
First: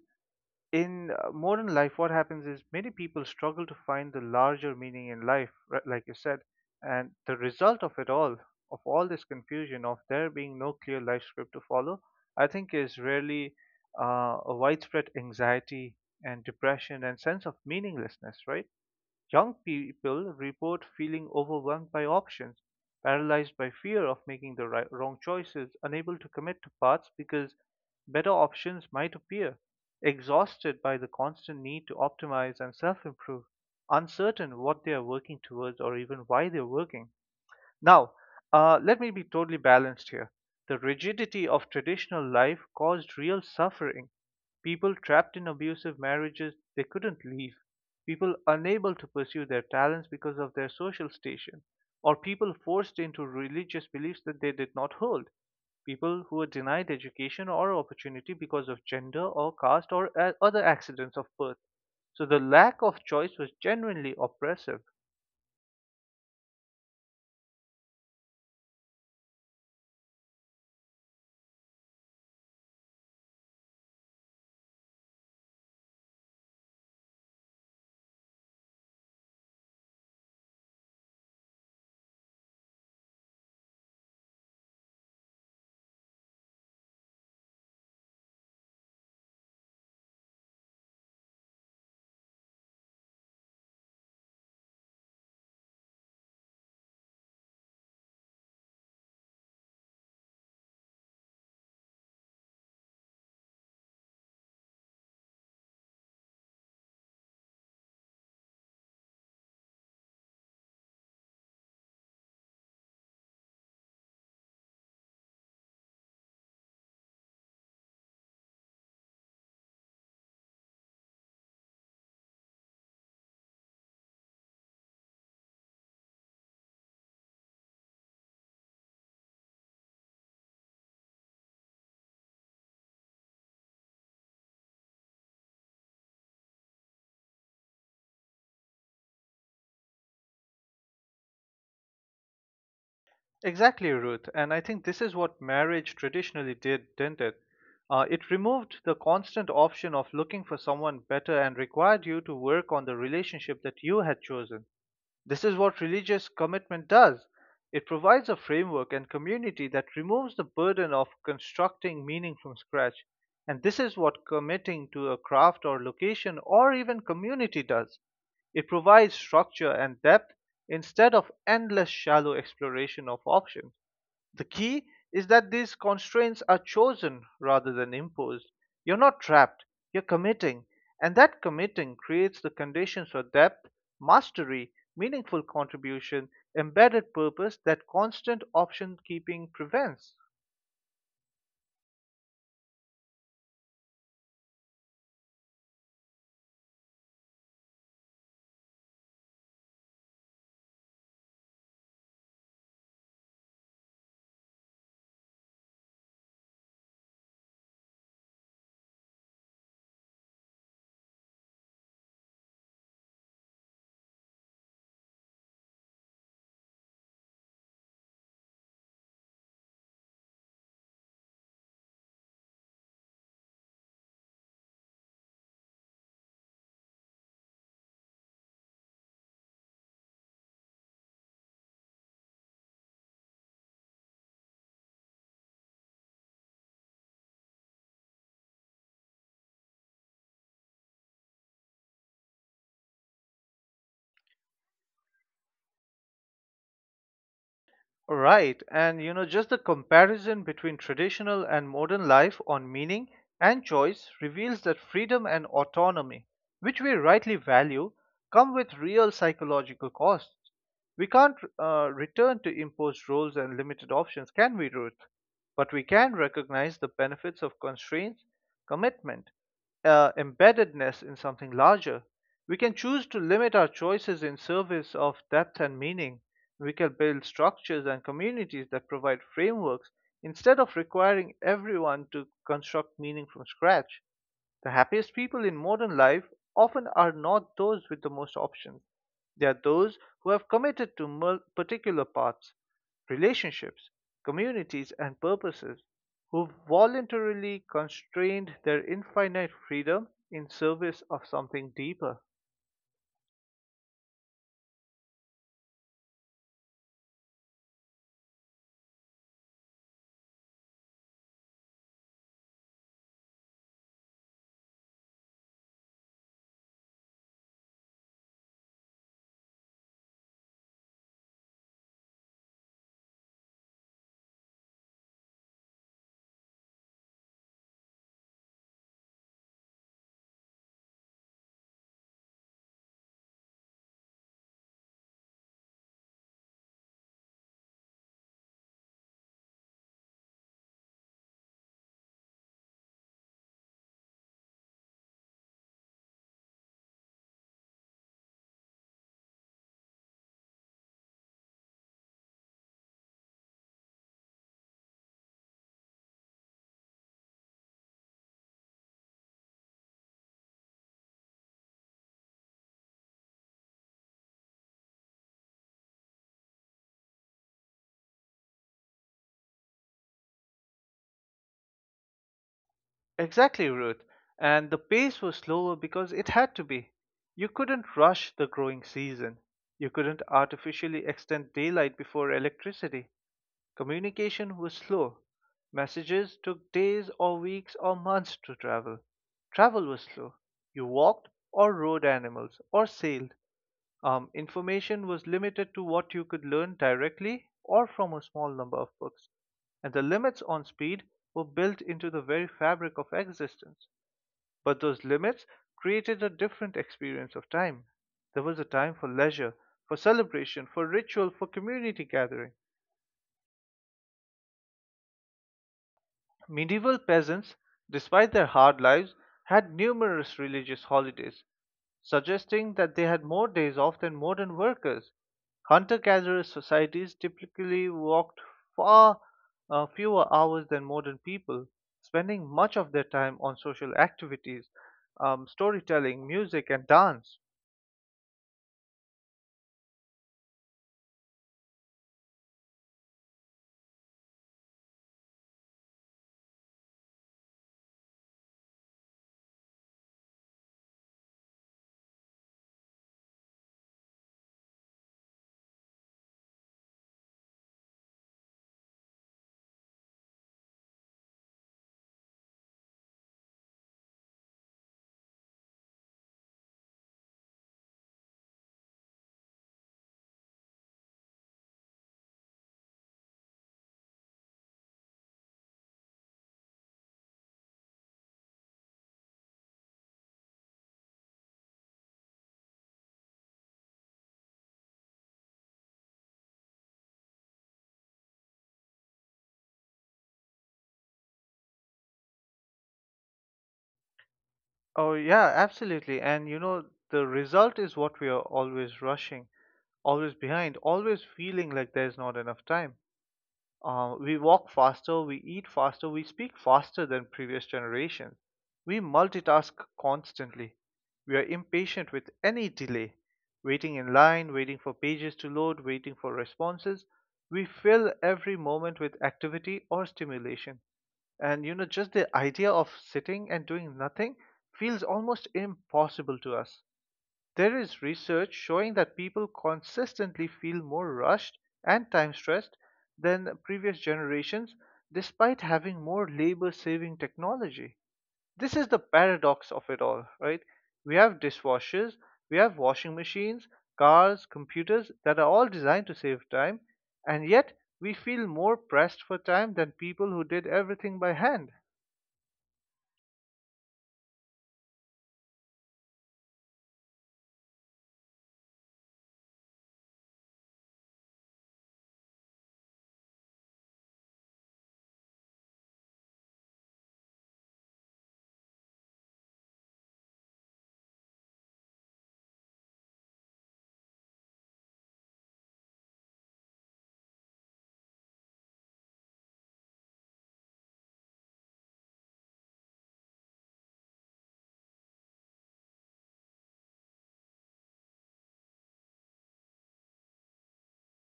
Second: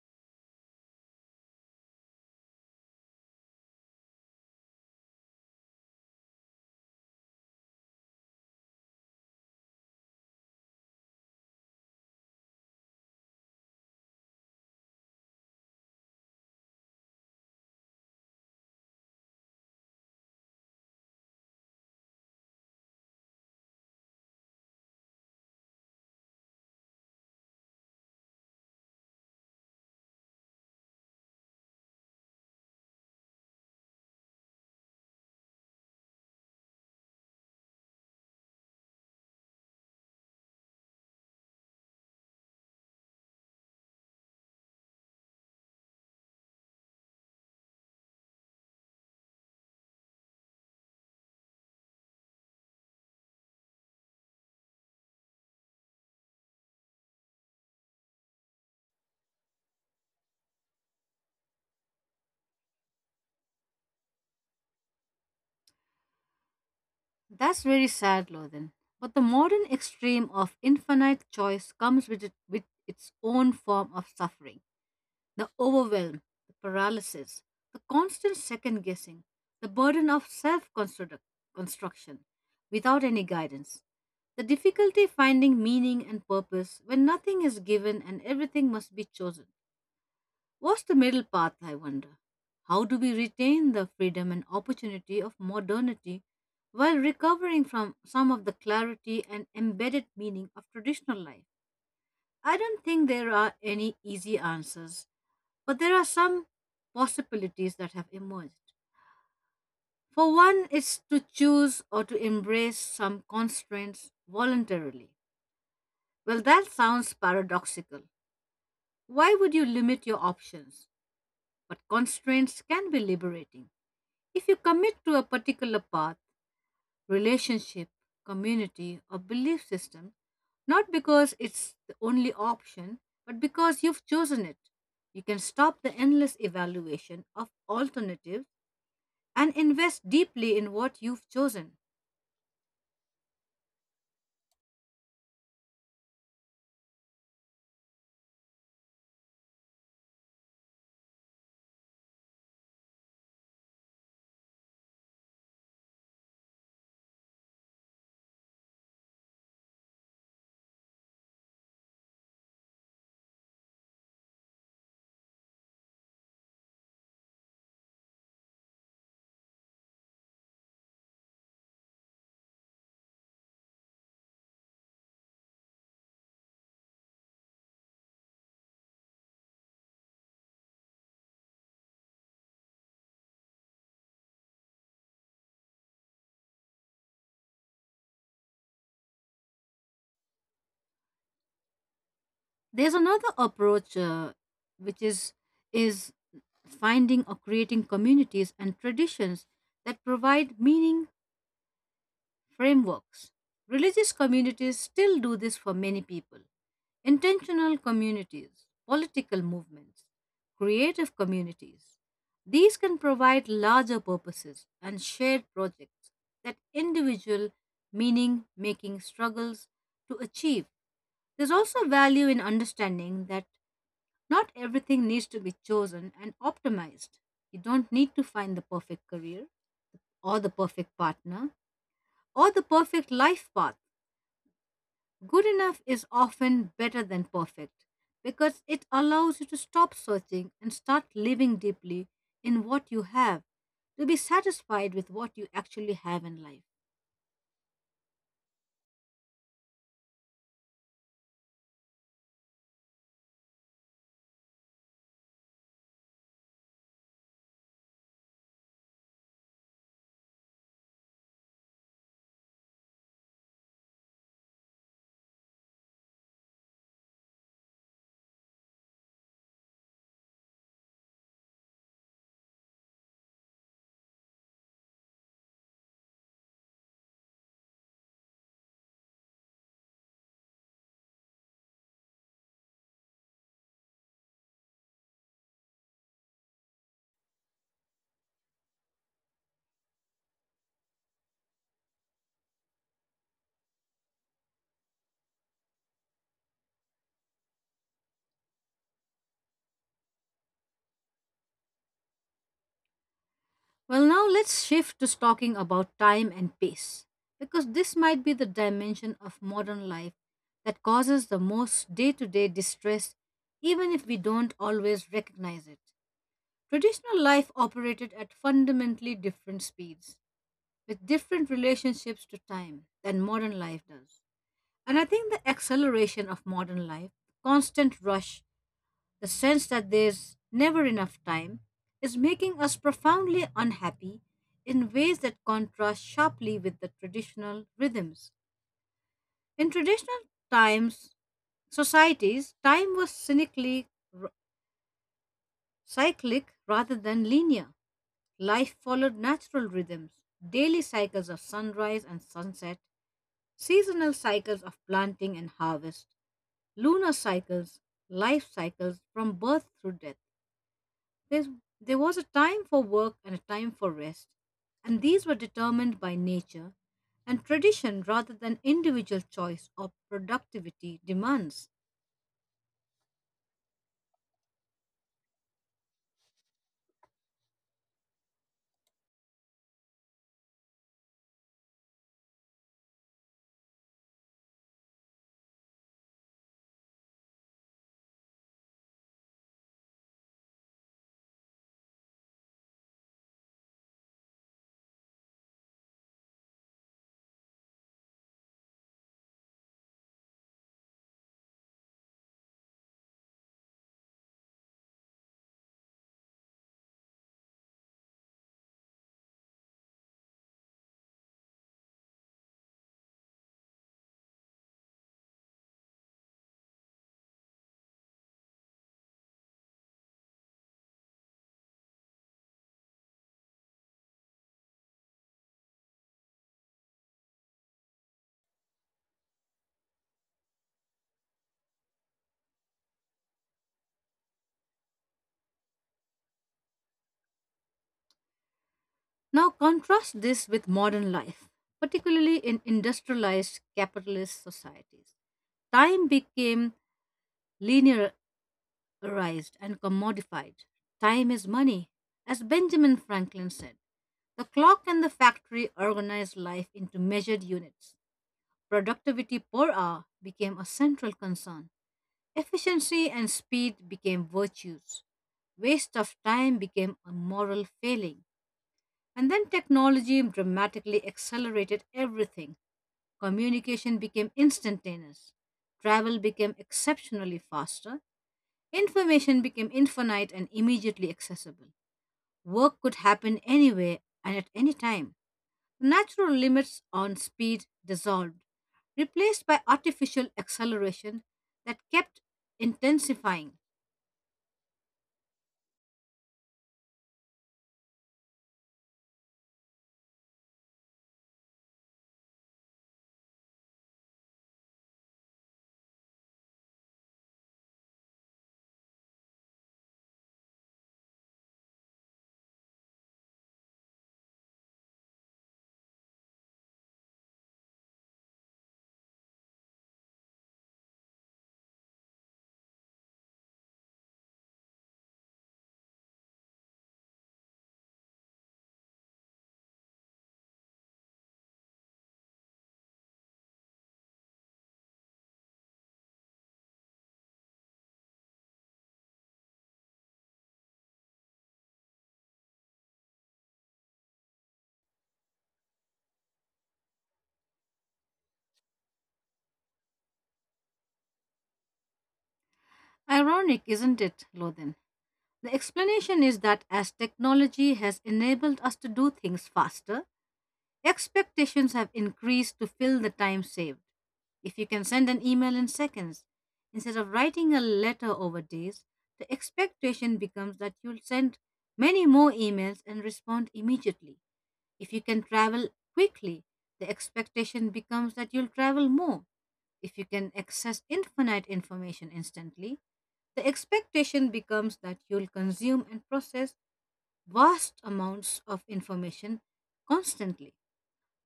[SPEAKER 2] in modern life, what happens is many people struggle to find the larger meaning in life, like you said, and the result of it all, of all this confusion, of there being no clear life script to follow, I think is really a widespread anxiety and depression and sense of meaninglessness, right? Young people report feeling overwhelmed by options, paralyzed by fear of making the right, wrong choices, unable to commit to paths because better options might appear, exhausted by the constant need to optimize and self improve, uncertain what they are working towards or even why they're working. Now, let me be totally balanced here. The rigidity of traditional life caused real suffering. People trapped in abusive marriages they couldn't leave. People unable to pursue their talents because of their social station. Or people forced into religious beliefs that they did not hold. People who were denied education or opportunity because of gender or caste or other accidents of birth. So the lack of choice was genuinely oppressive.
[SPEAKER 1] That's very sad, Lothan. But the modern extreme of infinite choice comes with its own form of suffering. The overwhelm, the paralysis, the constant second guessing, the burden of self construction without any guidance, the difficulty finding meaning and purpose when nothing is given and everything must be chosen. What's the middle path, I wonder? How do we retain the freedom and opportunity of modernity while recovering from some of the clarity and embedded meaning of traditional life? I don't think there are any easy answers, but there are some possibilities that have emerged. For one, is to choose or to embrace some constraints voluntarily. Well, that sounds paradoxical. Why would you limit your options? But constraints can be liberating. If you commit to a particular path, relationship, community, or belief system, not because it's the only option, but because you've chosen it. You can stop the endless evaluation of alternatives and invest deeply in what you've chosen.
[SPEAKER 2] Exactly, Ruth. And I think this is what marriage traditionally did, didn't it? It removed the constant option of looking for someone better and required you to work on the relationship that you had chosen. This is what religious commitment does. It provides a framework and community that removes the burden of constructing meaning from scratch. And this is what committing to a craft or location or even community does. It provides structure and depth instead of endless shallow exploration of options. The key is that these constraints are chosen rather than imposed. You're not trapped, you're committing, and that committing creates the conditions for depth, mastery, meaningful contribution, embedded purpose that constant option keeping prevents.
[SPEAKER 1] There's another approach which is finding or creating communities and traditions that provide meaning frameworks. Religious communities still do this for many people. Intentional communities, political movements, creative communities. These can provide larger purposes and shared projects that individual meaning making struggles to achieve. There's also value in understanding that not everything needs to be chosen and optimized. You don't need to find the perfect career or the perfect partner or the perfect life path. Good enough is often better than perfect because it allows you to stop searching and start living deeply in what you have, to be satisfied with what you actually have in life.
[SPEAKER 2] Right, and you know, just the comparison between traditional and modern life on meaning and choice reveals that freedom and autonomy, which we rightly value, come with real psychological costs. We can't return to imposed roles and limited options, can we, Ruth? But we can recognize the benefits of constraints, commitment, embeddedness in something larger. We can choose to limit our choices in service of depth and meaning. We can build structures and communities that provide frameworks instead of requiring everyone to construct meaning from scratch. The happiest people in modern life often are not those with the most options. They are those who have committed to particular paths, relationships, communities, and purposes, who voluntarily constrained their infinite freedom in service of something deeper.
[SPEAKER 1] Well, now let's shift to talking about time and pace, because this might be the dimension of modern life that causes the most day to day distress, even if we don't always recognize it. Traditional life operated at fundamentally different speeds with different relationships to time than modern life does. And I think the acceleration of modern life, constant rush, the sense that there's never enough time, is making us profoundly unhappy in ways that contrast sharply with the traditional rhythms. In societies, time was r- cyclic rather than linear. Life followed natural rhythms, daily cycles of sunrise and sunset, seasonal cycles of planting and harvest, lunar cycles, life cycles from birth through death. There's, there was a time for work and a time for rest, and these were determined by nature and tradition rather than individual choice or productivity demands.
[SPEAKER 2] Exactly, Ruth. And the pace was slower because it had to be. You couldn't rush the growing season. You couldn't artificially extend daylight before electricity. Communication was slow. Messages took days or weeks or months to travel. Travel was slow. You walked or rode animals or sailed. Information was limited to what you could learn directly or from a small number of books, and the limits on speed were built into the very fabric of existence. But those limits created a different experience of time. There was a time for leisure, for celebration, for ritual, for community gathering. Medieval peasants, despite their hard lives, had numerous religious holidays, suggesting that they had more days off than modern workers. Hunter gatherer societies typically worked far fewer hours than modern people, spending much of their time on social activities, storytelling, music, and dance.
[SPEAKER 1] Now, contrast this with modern life, particularly in industrialized capitalist societies. Time became linear, raised and commodified. Time is money. As Benjamin Franklin said, the clock and the factory organized life into measured units. Productivity per hour became a central concern. Efficiency and speed became virtues. Waste of time became a moral failing. And then technology dramatically accelerated everything. Communication became instantaneous. Travel became exceptionally faster. Information became infinite and immediately accessible. Work could happen anywhere and at any time. Natural limits on speed dissolved, replaced by artificial acceleration that kept intensifying.
[SPEAKER 2] Oh, yeah, absolutely. And you know, the result is what we are always rushing, always behind, always feeling like there's not enough time. We walk faster, we eat faster, we speak faster than previous generations. We multitask constantly. We are impatient with any delay, waiting in line, waiting for pages to load, waiting for responses. We fill every moment with activity or stimulation. And you know, just the idea of sitting and doing nothing feels almost impossible to us. There is research showing that people consistently feel more rushed and time stressed than previous generations despite having more labor saving technology. This is the paradox of it all, right? We have dishwashers, we have washing machines, cars, computers that are all designed to save time, and yet we feel more pressed for time than people who did everything by hand.
[SPEAKER 1] Ironic, isn't it, Lothan? The explanation is that as technology has enabled us to do things faster, expectations have increased to fill the time saved. If you can send an email in seconds instead of writing a letter over days, the expectation becomes that you'll send many more emails and respond immediately. If you can travel quickly, the expectation becomes that you'll travel more. If you can access infinite information instantly, the expectation becomes that you'll consume and process vast amounts of information constantly.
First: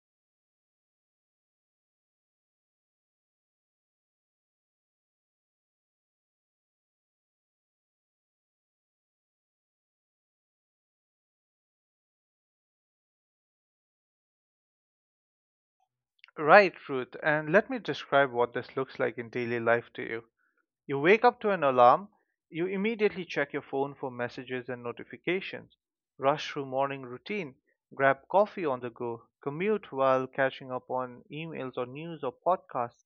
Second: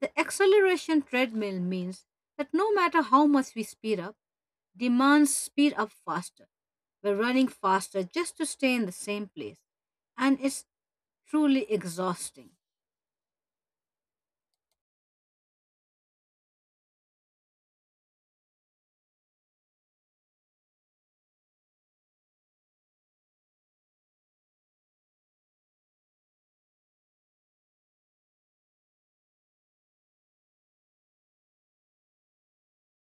[SPEAKER 1] The acceleration treadmill means that no matter how much we speed up, demands speed up faster. We're running faster just to stay in the same place. And it's truly exhausting.
[SPEAKER 2] Right, Ruth, and let me describe what this looks like in daily life to you. You wake up to an alarm. You immediately check your phone for messages and notifications, rush through morning routine, grab coffee on the go, commute while catching up on emails or news or podcasts,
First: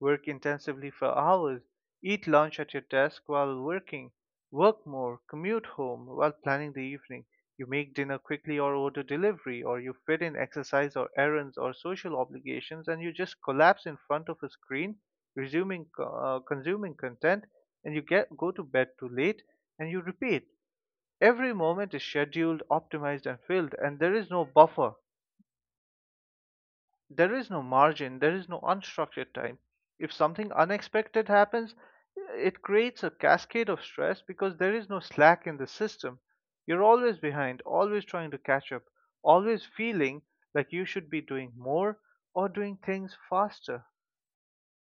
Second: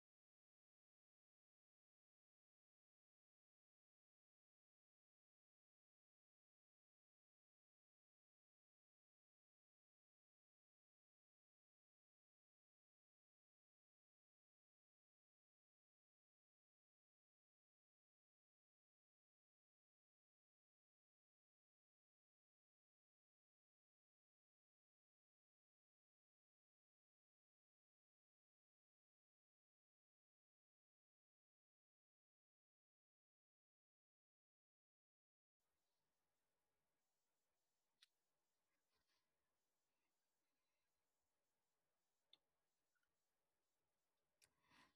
[SPEAKER 2] work intensively for hours, eat lunch at your desk while working, work more, commute home while planning the evening. You make dinner quickly or order delivery, or you fit in exercise or errands or social obligations, and you just collapse in front of a screen, resuming, consuming content, and you get go to bed too late, and you repeat. Every moment is scheduled, optimized, and filled, and there is no buffer. There is no margin, there is no unstructured time. If something unexpected happens, it creates a cascade of stress because there is no slack in the system. You're always behind, always trying to catch up, always feeling like you should be doing more or doing things faster.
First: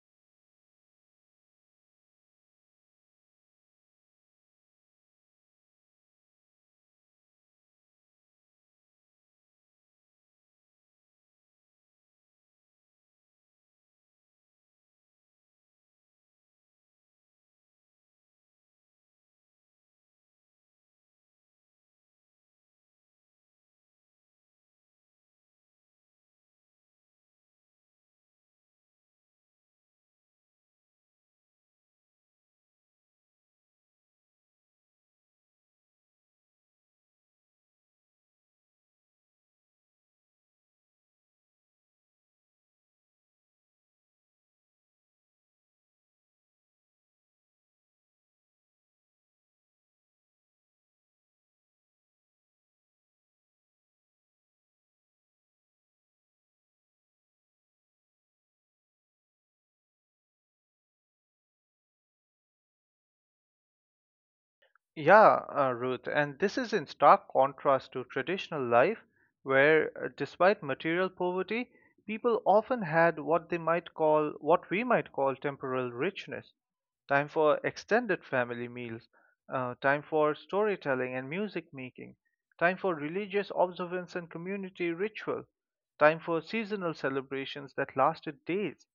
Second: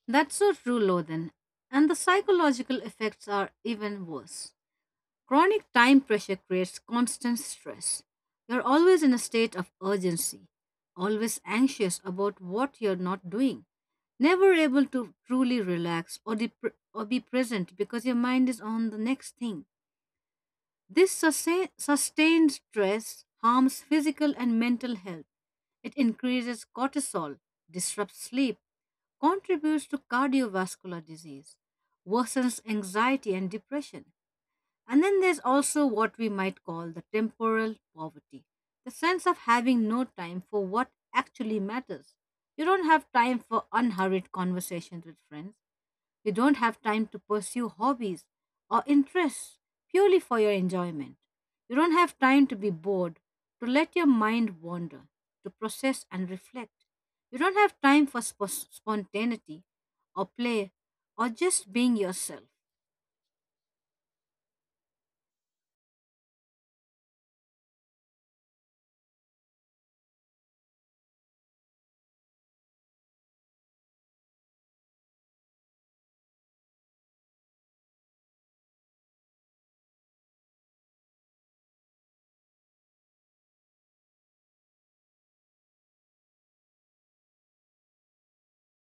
[SPEAKER 1] That's so true, Lothan. And the psychological effects are even worse. Chronic time pressure creates constant stress. You're always in a state of urgency, always anxious about what you're not doing, never able to truly relax or be present because your mind is on the next thing. This sustained stress harms physical and mental health. It increases cortisol, disrupts sleep, contributes to cardiovascular disease, worsens anxiety and depression, and then there's also what we might call the temporal poverty, the sense of having no time for what actually matters. You don't have time for unhurried conversations with friends, you don't have time to pursue hobbies or interests purely for your enjoyment. You don't have time to be bored, to let your mind wander, to process and reflect. You don't have time for spontaneity or play or just being yourself.
[SPEAKER 2] Yeah, Ruth, and this is in stark contrast to traditional life, where despite material poverty, people often had what we might call temporal richness. Time for extended family meals, time for storytelling and music making, time for religious observance and community ritual, time for seasonal celebrations that lasted days,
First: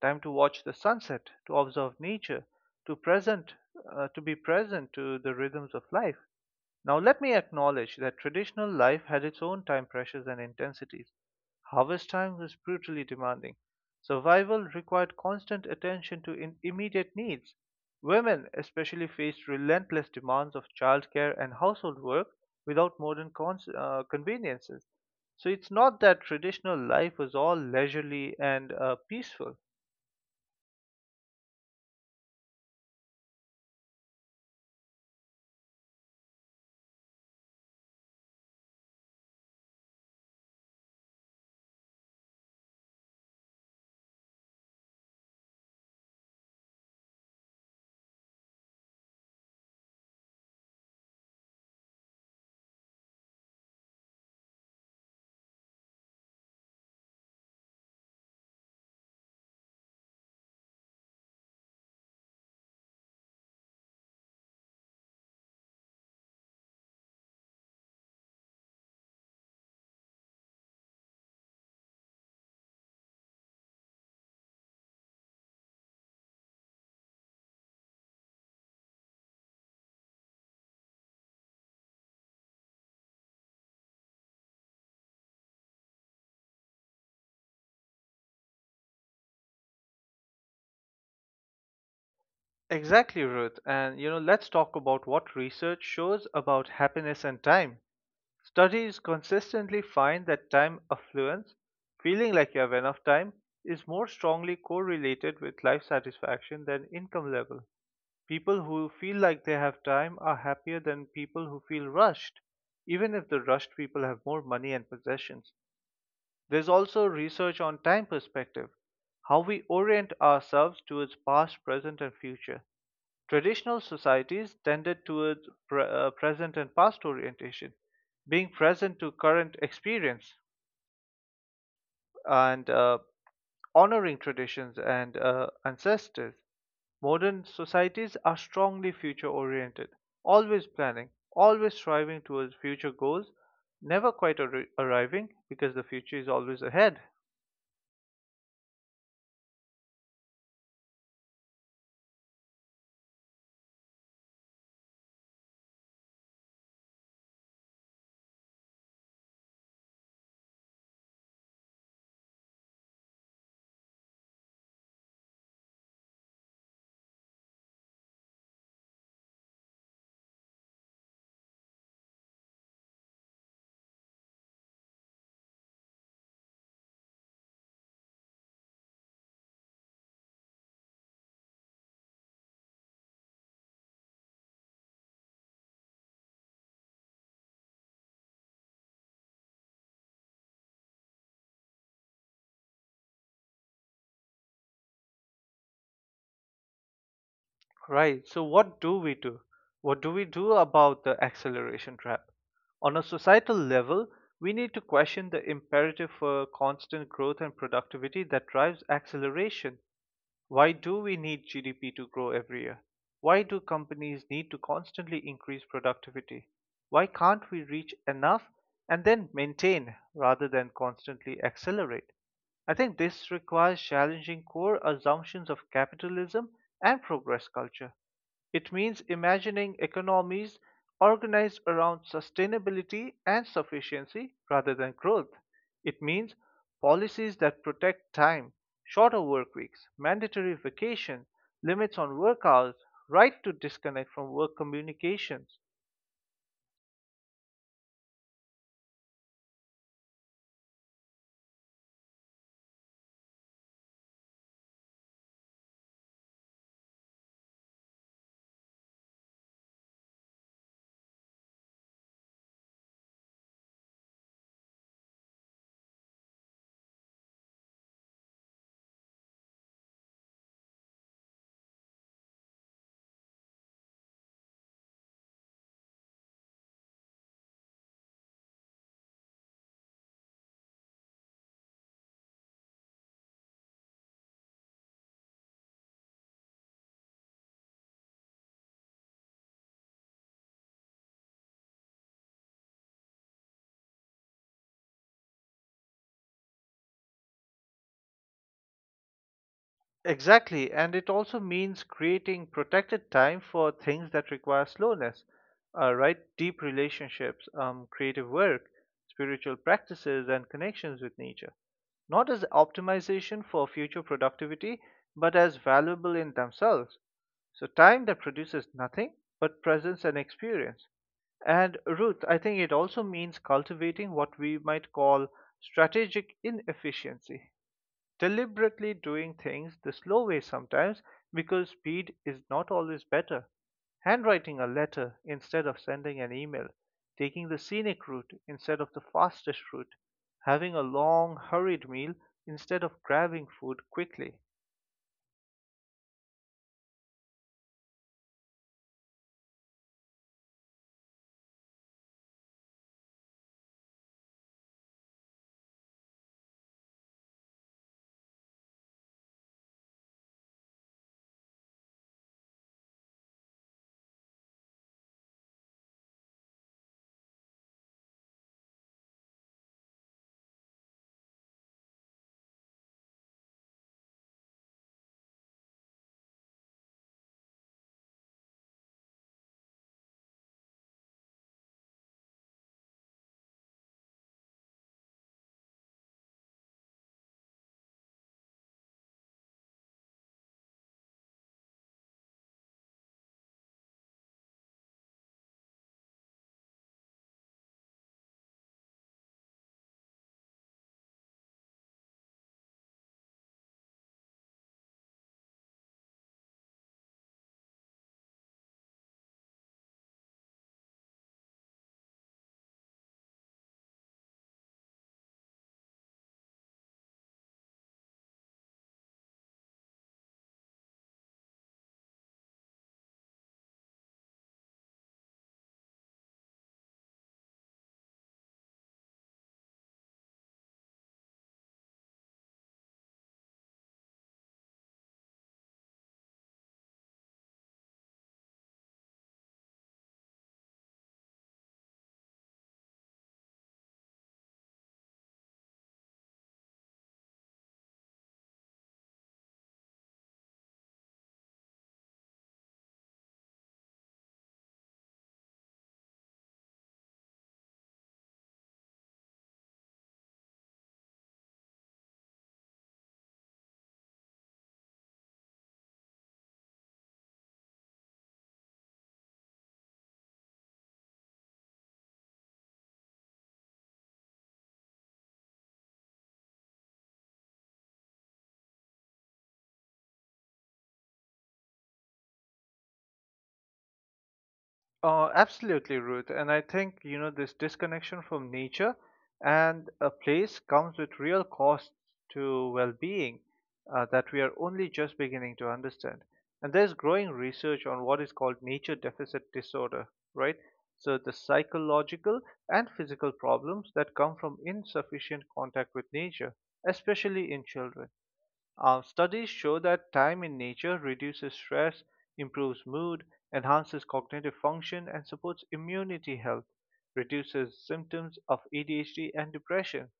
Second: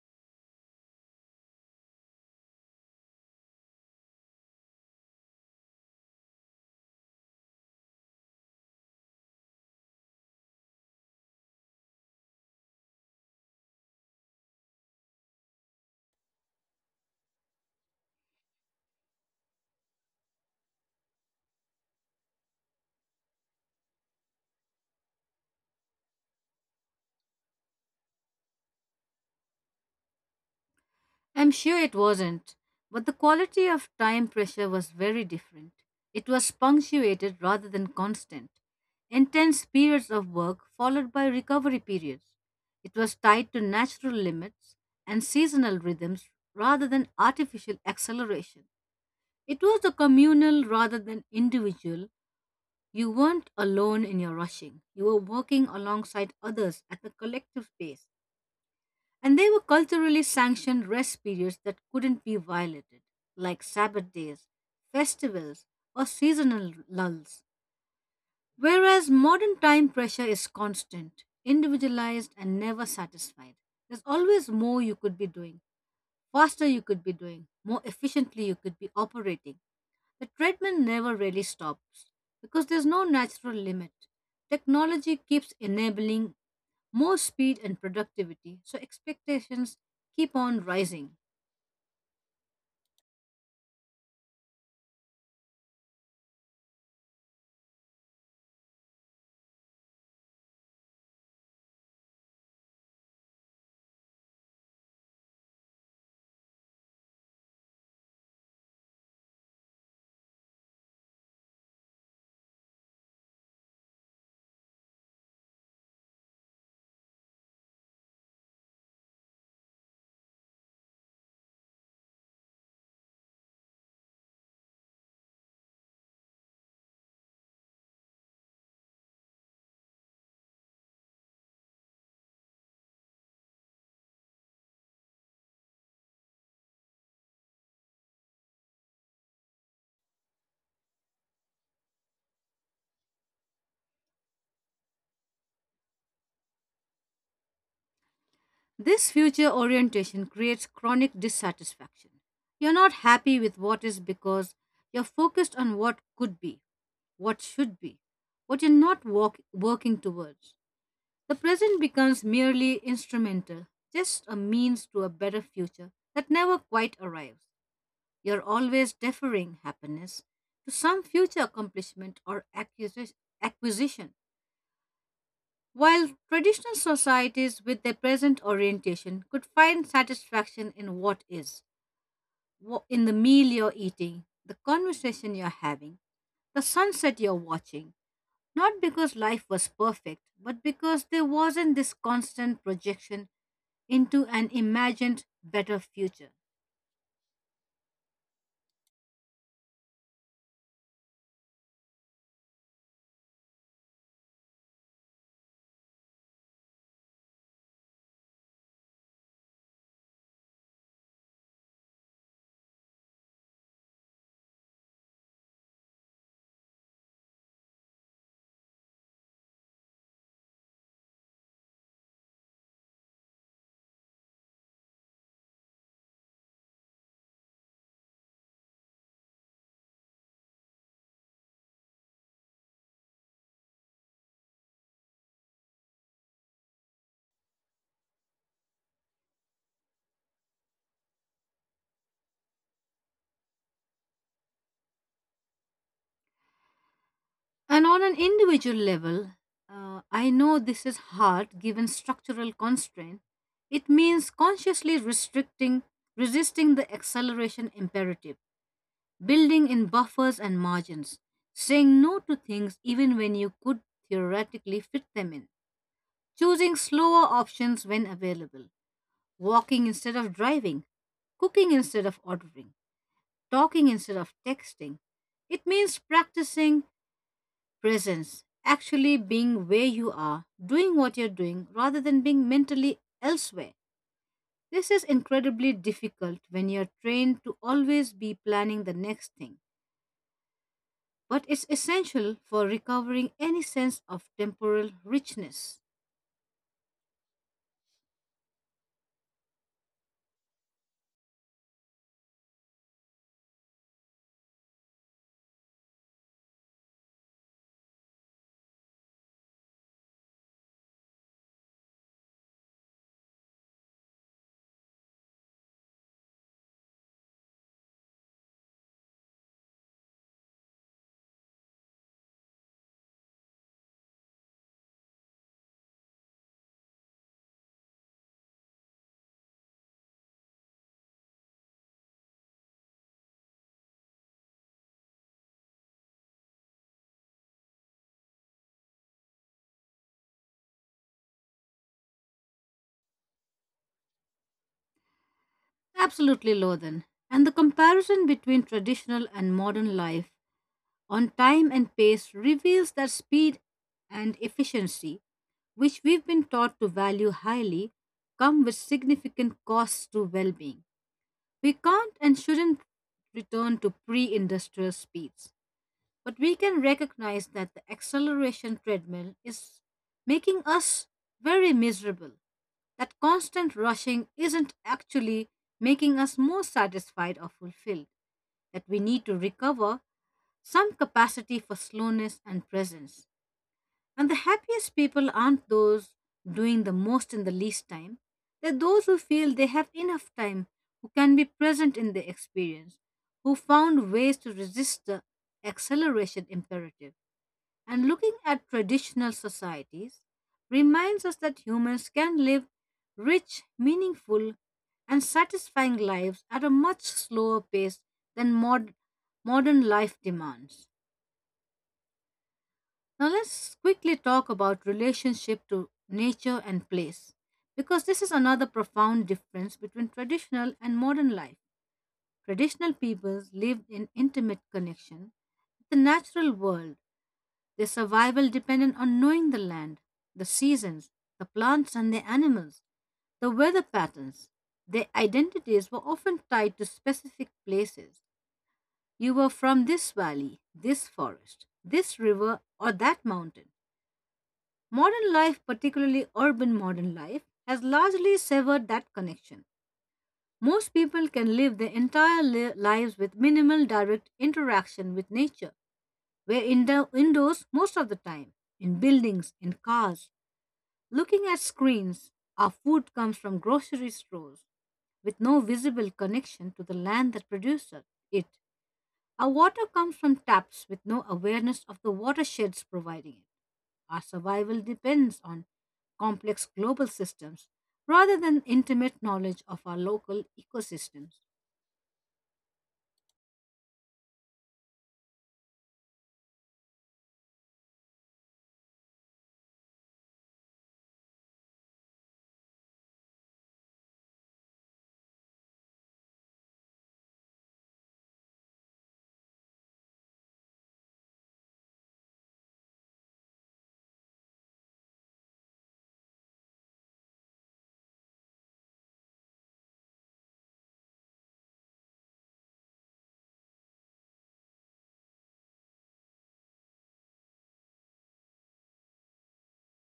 [SPEAKER 2] time to watch the sunset, to observe nature, to present, to be present to the rhythms of life. Now, let me acknowledge that traditional life had its own time pressures and intensities. Harvest time was brutally demanding. Survival required constant attention to immediate needs. Women, especially, faced relentless demands of childcare and household work without modern conveniences. So, it's not that traditional life was all leisurely and peaceful.
[SPEAKER 1] I'm sure it wasn't, but the quality of time pressure was very different. It was punctuated rather than constant. Intense periods of work followed by recovery periods. It was tied to natural limits and seasonal rhythms rather than artificial acceleration. It was a communal rather than individual. You weren't alone in your rushing. You were working alongside others at a collective pace. And there were culturally sanctioned rest periods that couldn't be violated, like Sabbath days, festivals, or seasonal lulls. Whereas modern time pressure is constant, individualized, and never satisfied. There's always more you could be doing, faster you could be doing, more efficiently you could be operating. The treadmill never really stops because there's no natural limit. Technology keeps enabling more speed and productivity, so expectations keep on rising.
[SPEAKER 2] Exactly, Ruth. And you know, let's talk about what research shows about happiness and time. Studies consistently find that time affluence, feeling like you have enough time, is more strongly correlated with life satisfaction than income level. People who feel like they have time are happier than people who feel rushed, even if the rushed people have more money and possessions. There's also research on time perspective, how we orient ourselves towards past, present, and future. Traditional societies tended towards present and past orientation, being present to current experience and honoring traditions and ancestors. Modern societies are strongly future oriented, always planning, always striving towards future goals, never quite arriving because the future is always ahead.
[SPEAKER 1] This future orientation creates chronic dissatisfaction. You're not happy with what is because you're focused on what could be, what should be, what you're not working towards. The present becomes merely instrumental, just a means to a better future that never quite arrives. You're always deferring happiness to some future accomplishment or acquisition. While traditional societies, with their present orientation, could find satisfaction in what is, in the meal you're eating, the conversation you're having, the sunset you're watching, not because life was perfect, but because there wasn't this constant projection into an imagined better future.
[SPEAKER 2] Right. So, what do we do? What do we do about the acceleration trap? On a societal level, we need to question the imperative for constant growth and productivity that drives acceleration. Why do we need GDP to grow every year? Why do companies need to constantly increase productivity? Why can't we reach enough and then maintain rather than constantly accelerate? I think this requires challenging core assumptions of capitalism and progress culture. It means imagining economies organized around sustainability and sufficiency rather than growth. It means policies that protect time, shorter work weeks, mandatory vacation, limits on work hours, right to disconnect from work communications.
[SPEAKER 1] And on an individual level, I know this is hard given structural constraint. It means consciously restricting, resisting the acceleration imperative, building in buffers and margins, saying no to things even when you could theoretically fit them in, choosing slower options when available, walking instead of driving, cooking instead of ordering, talking instead of texting. It means practicing presence. Actually being where you are, doing what you're doing, rather than being mentally elsewhere. This is incredibly difficult when you're trained to always be planning the next thing, but it's essential for recovering any sense of temporal richness.
[SPEAKER 2] Exactly, and it also means creating protected time for things that require slowness, right? Deep relationships, creative work, spiritual practices, and connections with nature, not as optimization for future productivity, but as valuable in themselves. So, time that produces nothing but presence and experience. And Ruth, I think it also means cultivating what we might call strategic inefficiency, deliberately doing things the slow way sometimes because speed is not always better. Handwriting a letter instead of sending an email, taking the scenic route instead of the fastest route, having a long, hurried meal instead of grabbing food quickly.
[SPEAKER 1] Absolutely, Lothan. And the comparison between traditional and modern life on time and pace reveals their speed and efficiency, which we've been taught to value highly, come with significant costs to well being. We can't and shouldn't return to pre industrial speeds. But we can recognize that the acceleration treadmill is making us very miserable. That constant rushing isn't actually making us more satisfied or fulfilled. That we need to recover some capacity for slowness and presence. And the happiest people aren't those doing the most in the least time. They're those who feel they have enough time, who can be present in the experience, who found ways to resist the acceleration imperative. And looking at traditional societies reminds us that humans can live rich, meaningful, and satisfying lives at a much slower pace than modern life demands. Now, let's quickly talk about relationship to nature and place because this is another profound difference between traditional and modern life. Traditional peoples lived in intimate connection with the natural world. Their survival depended on knowing the land, the seasons, the plants and the animals, the weather patterns. Their identities were often tied to specific places. You were from this valley, this forest, this river, or that mountain. Modern life, particularly urban modern life, has largely severed that connection. Most people can live their entire lives with minimal direct interaction with nature. We're indoors most of the time, in buildings, in cars, looking at screens. Our food comes from grocery stores with no visible connection to the land that produces it. Our water comes from taps with no awareness of the watersheds providing it. Our survival depends on complex global systems rather than intimate knowledge of our local ecosystems.
[SPEAKER 2] Absolutely, Ruth. And I think, you know, this disconnection from nature and a place comes with real costs to well being, that we are only just beginning to understand. And there's growing research on what is called nature deficit disorder, right? So, the psychological and physical problems that come from insufficient contact with nature, especially in children. Studies show that time in nature reduces stress, improves mood, enhances cognitive function, and supports immunity health, reduces symptoms of ADHD and depression.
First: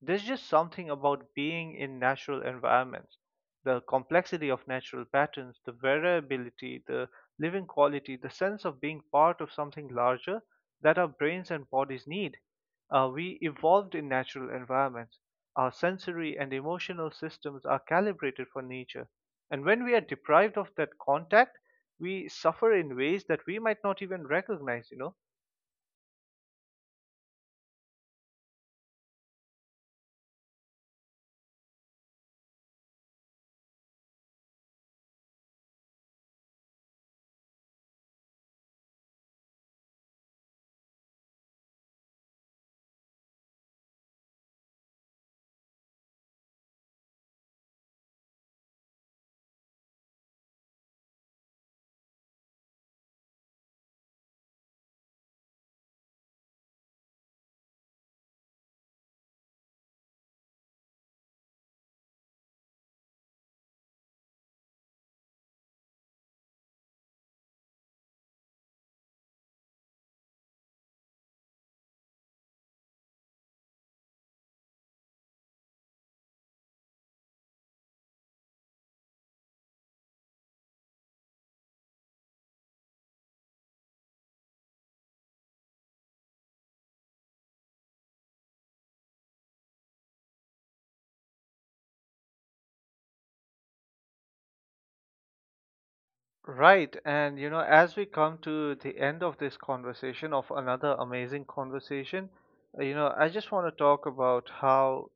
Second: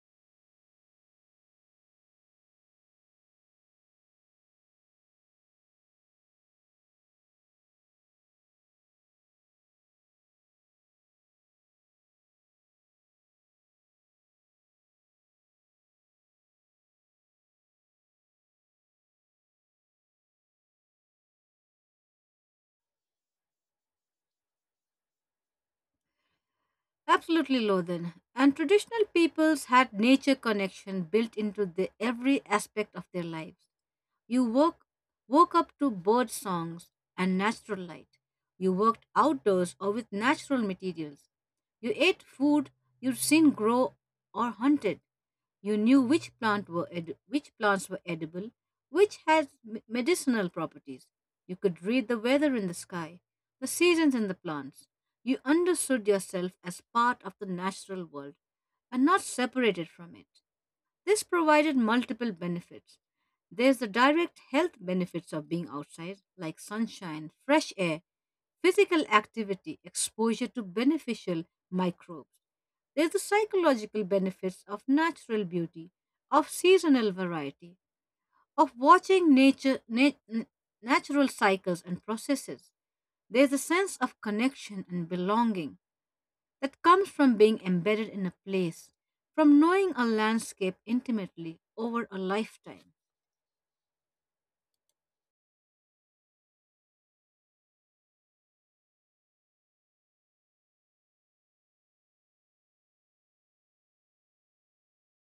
[SPEAKER 2] There's just something about being in natural environments. The complexity of natural patterns, the variability, the living quality, the sense of being part of something larger that our brains and bodies need. We evolved in natural environments. Our sensory and emotional systems are calibrated for nature. And when we are deprived of that contact, we suffer in ways that we might not even recognize, you know.
[SPEAKER 1] Absolutely, Lothan. And traditional peoples had nature connection built into the every aspect of their lives. You woke up to bird songs and natural light. You worked outdoors or with natural materials. You ate food you'd seen grow or hunted. You knew which plants were edible, which had medicinal properties. You could read the weather in the sky, the seasons in the plants. You understood yourself as part of the natural world and not separated from it. This provided multiple benefits. There's the direct health benefits of being outside, like sunshine, fresh air, physical activity, exposure to beneficial microbes. There's the psychological benefits of natural beauty, of seasonal variety, of watching natural cycles and processes. There's a sense of connection and belonging that comes from being embedded in a place, from knowing a landscape intimately over a lifetime.
[SPEAKER 2] Right. And, you know, as we come to the end of this conversation, of another amazing conversation, you know, I just want to talk about how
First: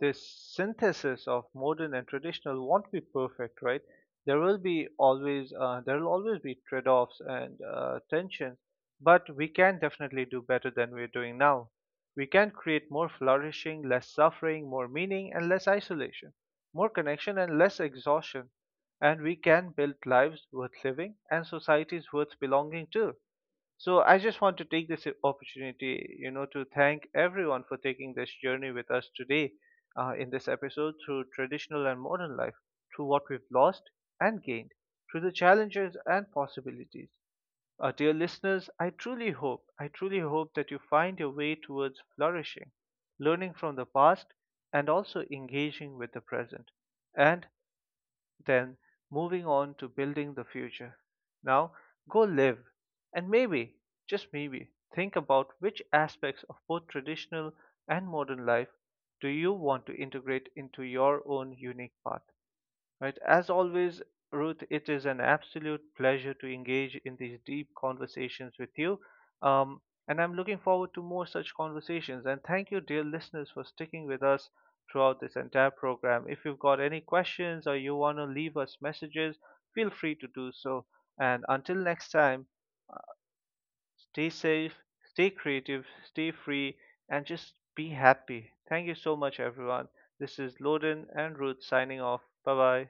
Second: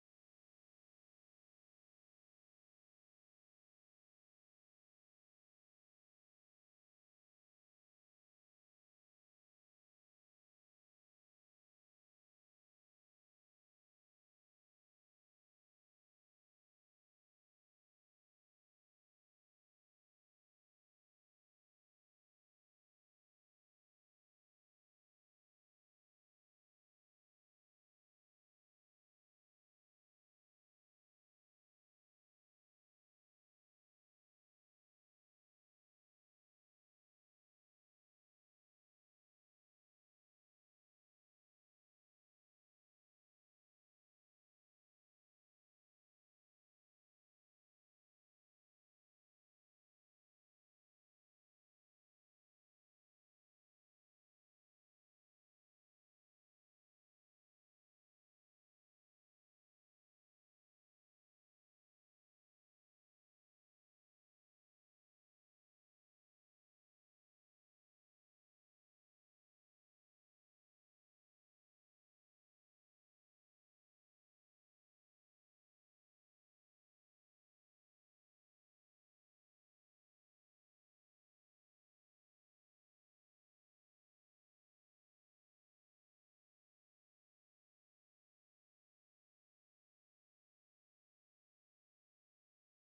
[SPEAKER 2] this synthesis of modern and traditional won't be perfect, right? There will be always, there will always be trade offs and tensions, but we can definitely do better than we're doing now. We can create more flourishing, less suffering, more meaning, and less isolation, more connection and less exhaustion, and we can build lives worth living and societies worth belonging to. So I just want to take this opportunity, you know, to thank everyone for taking this journey with us today, in this episode through traditional and modern life, through what we've lost and gained, through the challenges and possibilities. Dear listeners, I truly hope that you find your way towards flourishing, learning from the past, and also engaging with the present, and then moving on to building the future. Now, go live, and maybe, just maybe, think about which aspects of both traditional and modern life do you want to integrate into your own unique path. Right. As always, Ruth, it is an absolute pleasure to engage in these deep conversations with you. Um, and I'm looking forward to more such conversations. And thank you, dear listeners, for sticking with us throughout this entire program. If you've got any questions or you want to leave us messages, feel free to do so. And until next time, stay safe, stay creative, stay free, and just be happy. Thank you so much, everyone. This is Loden and Ruth signing off. Bye bye.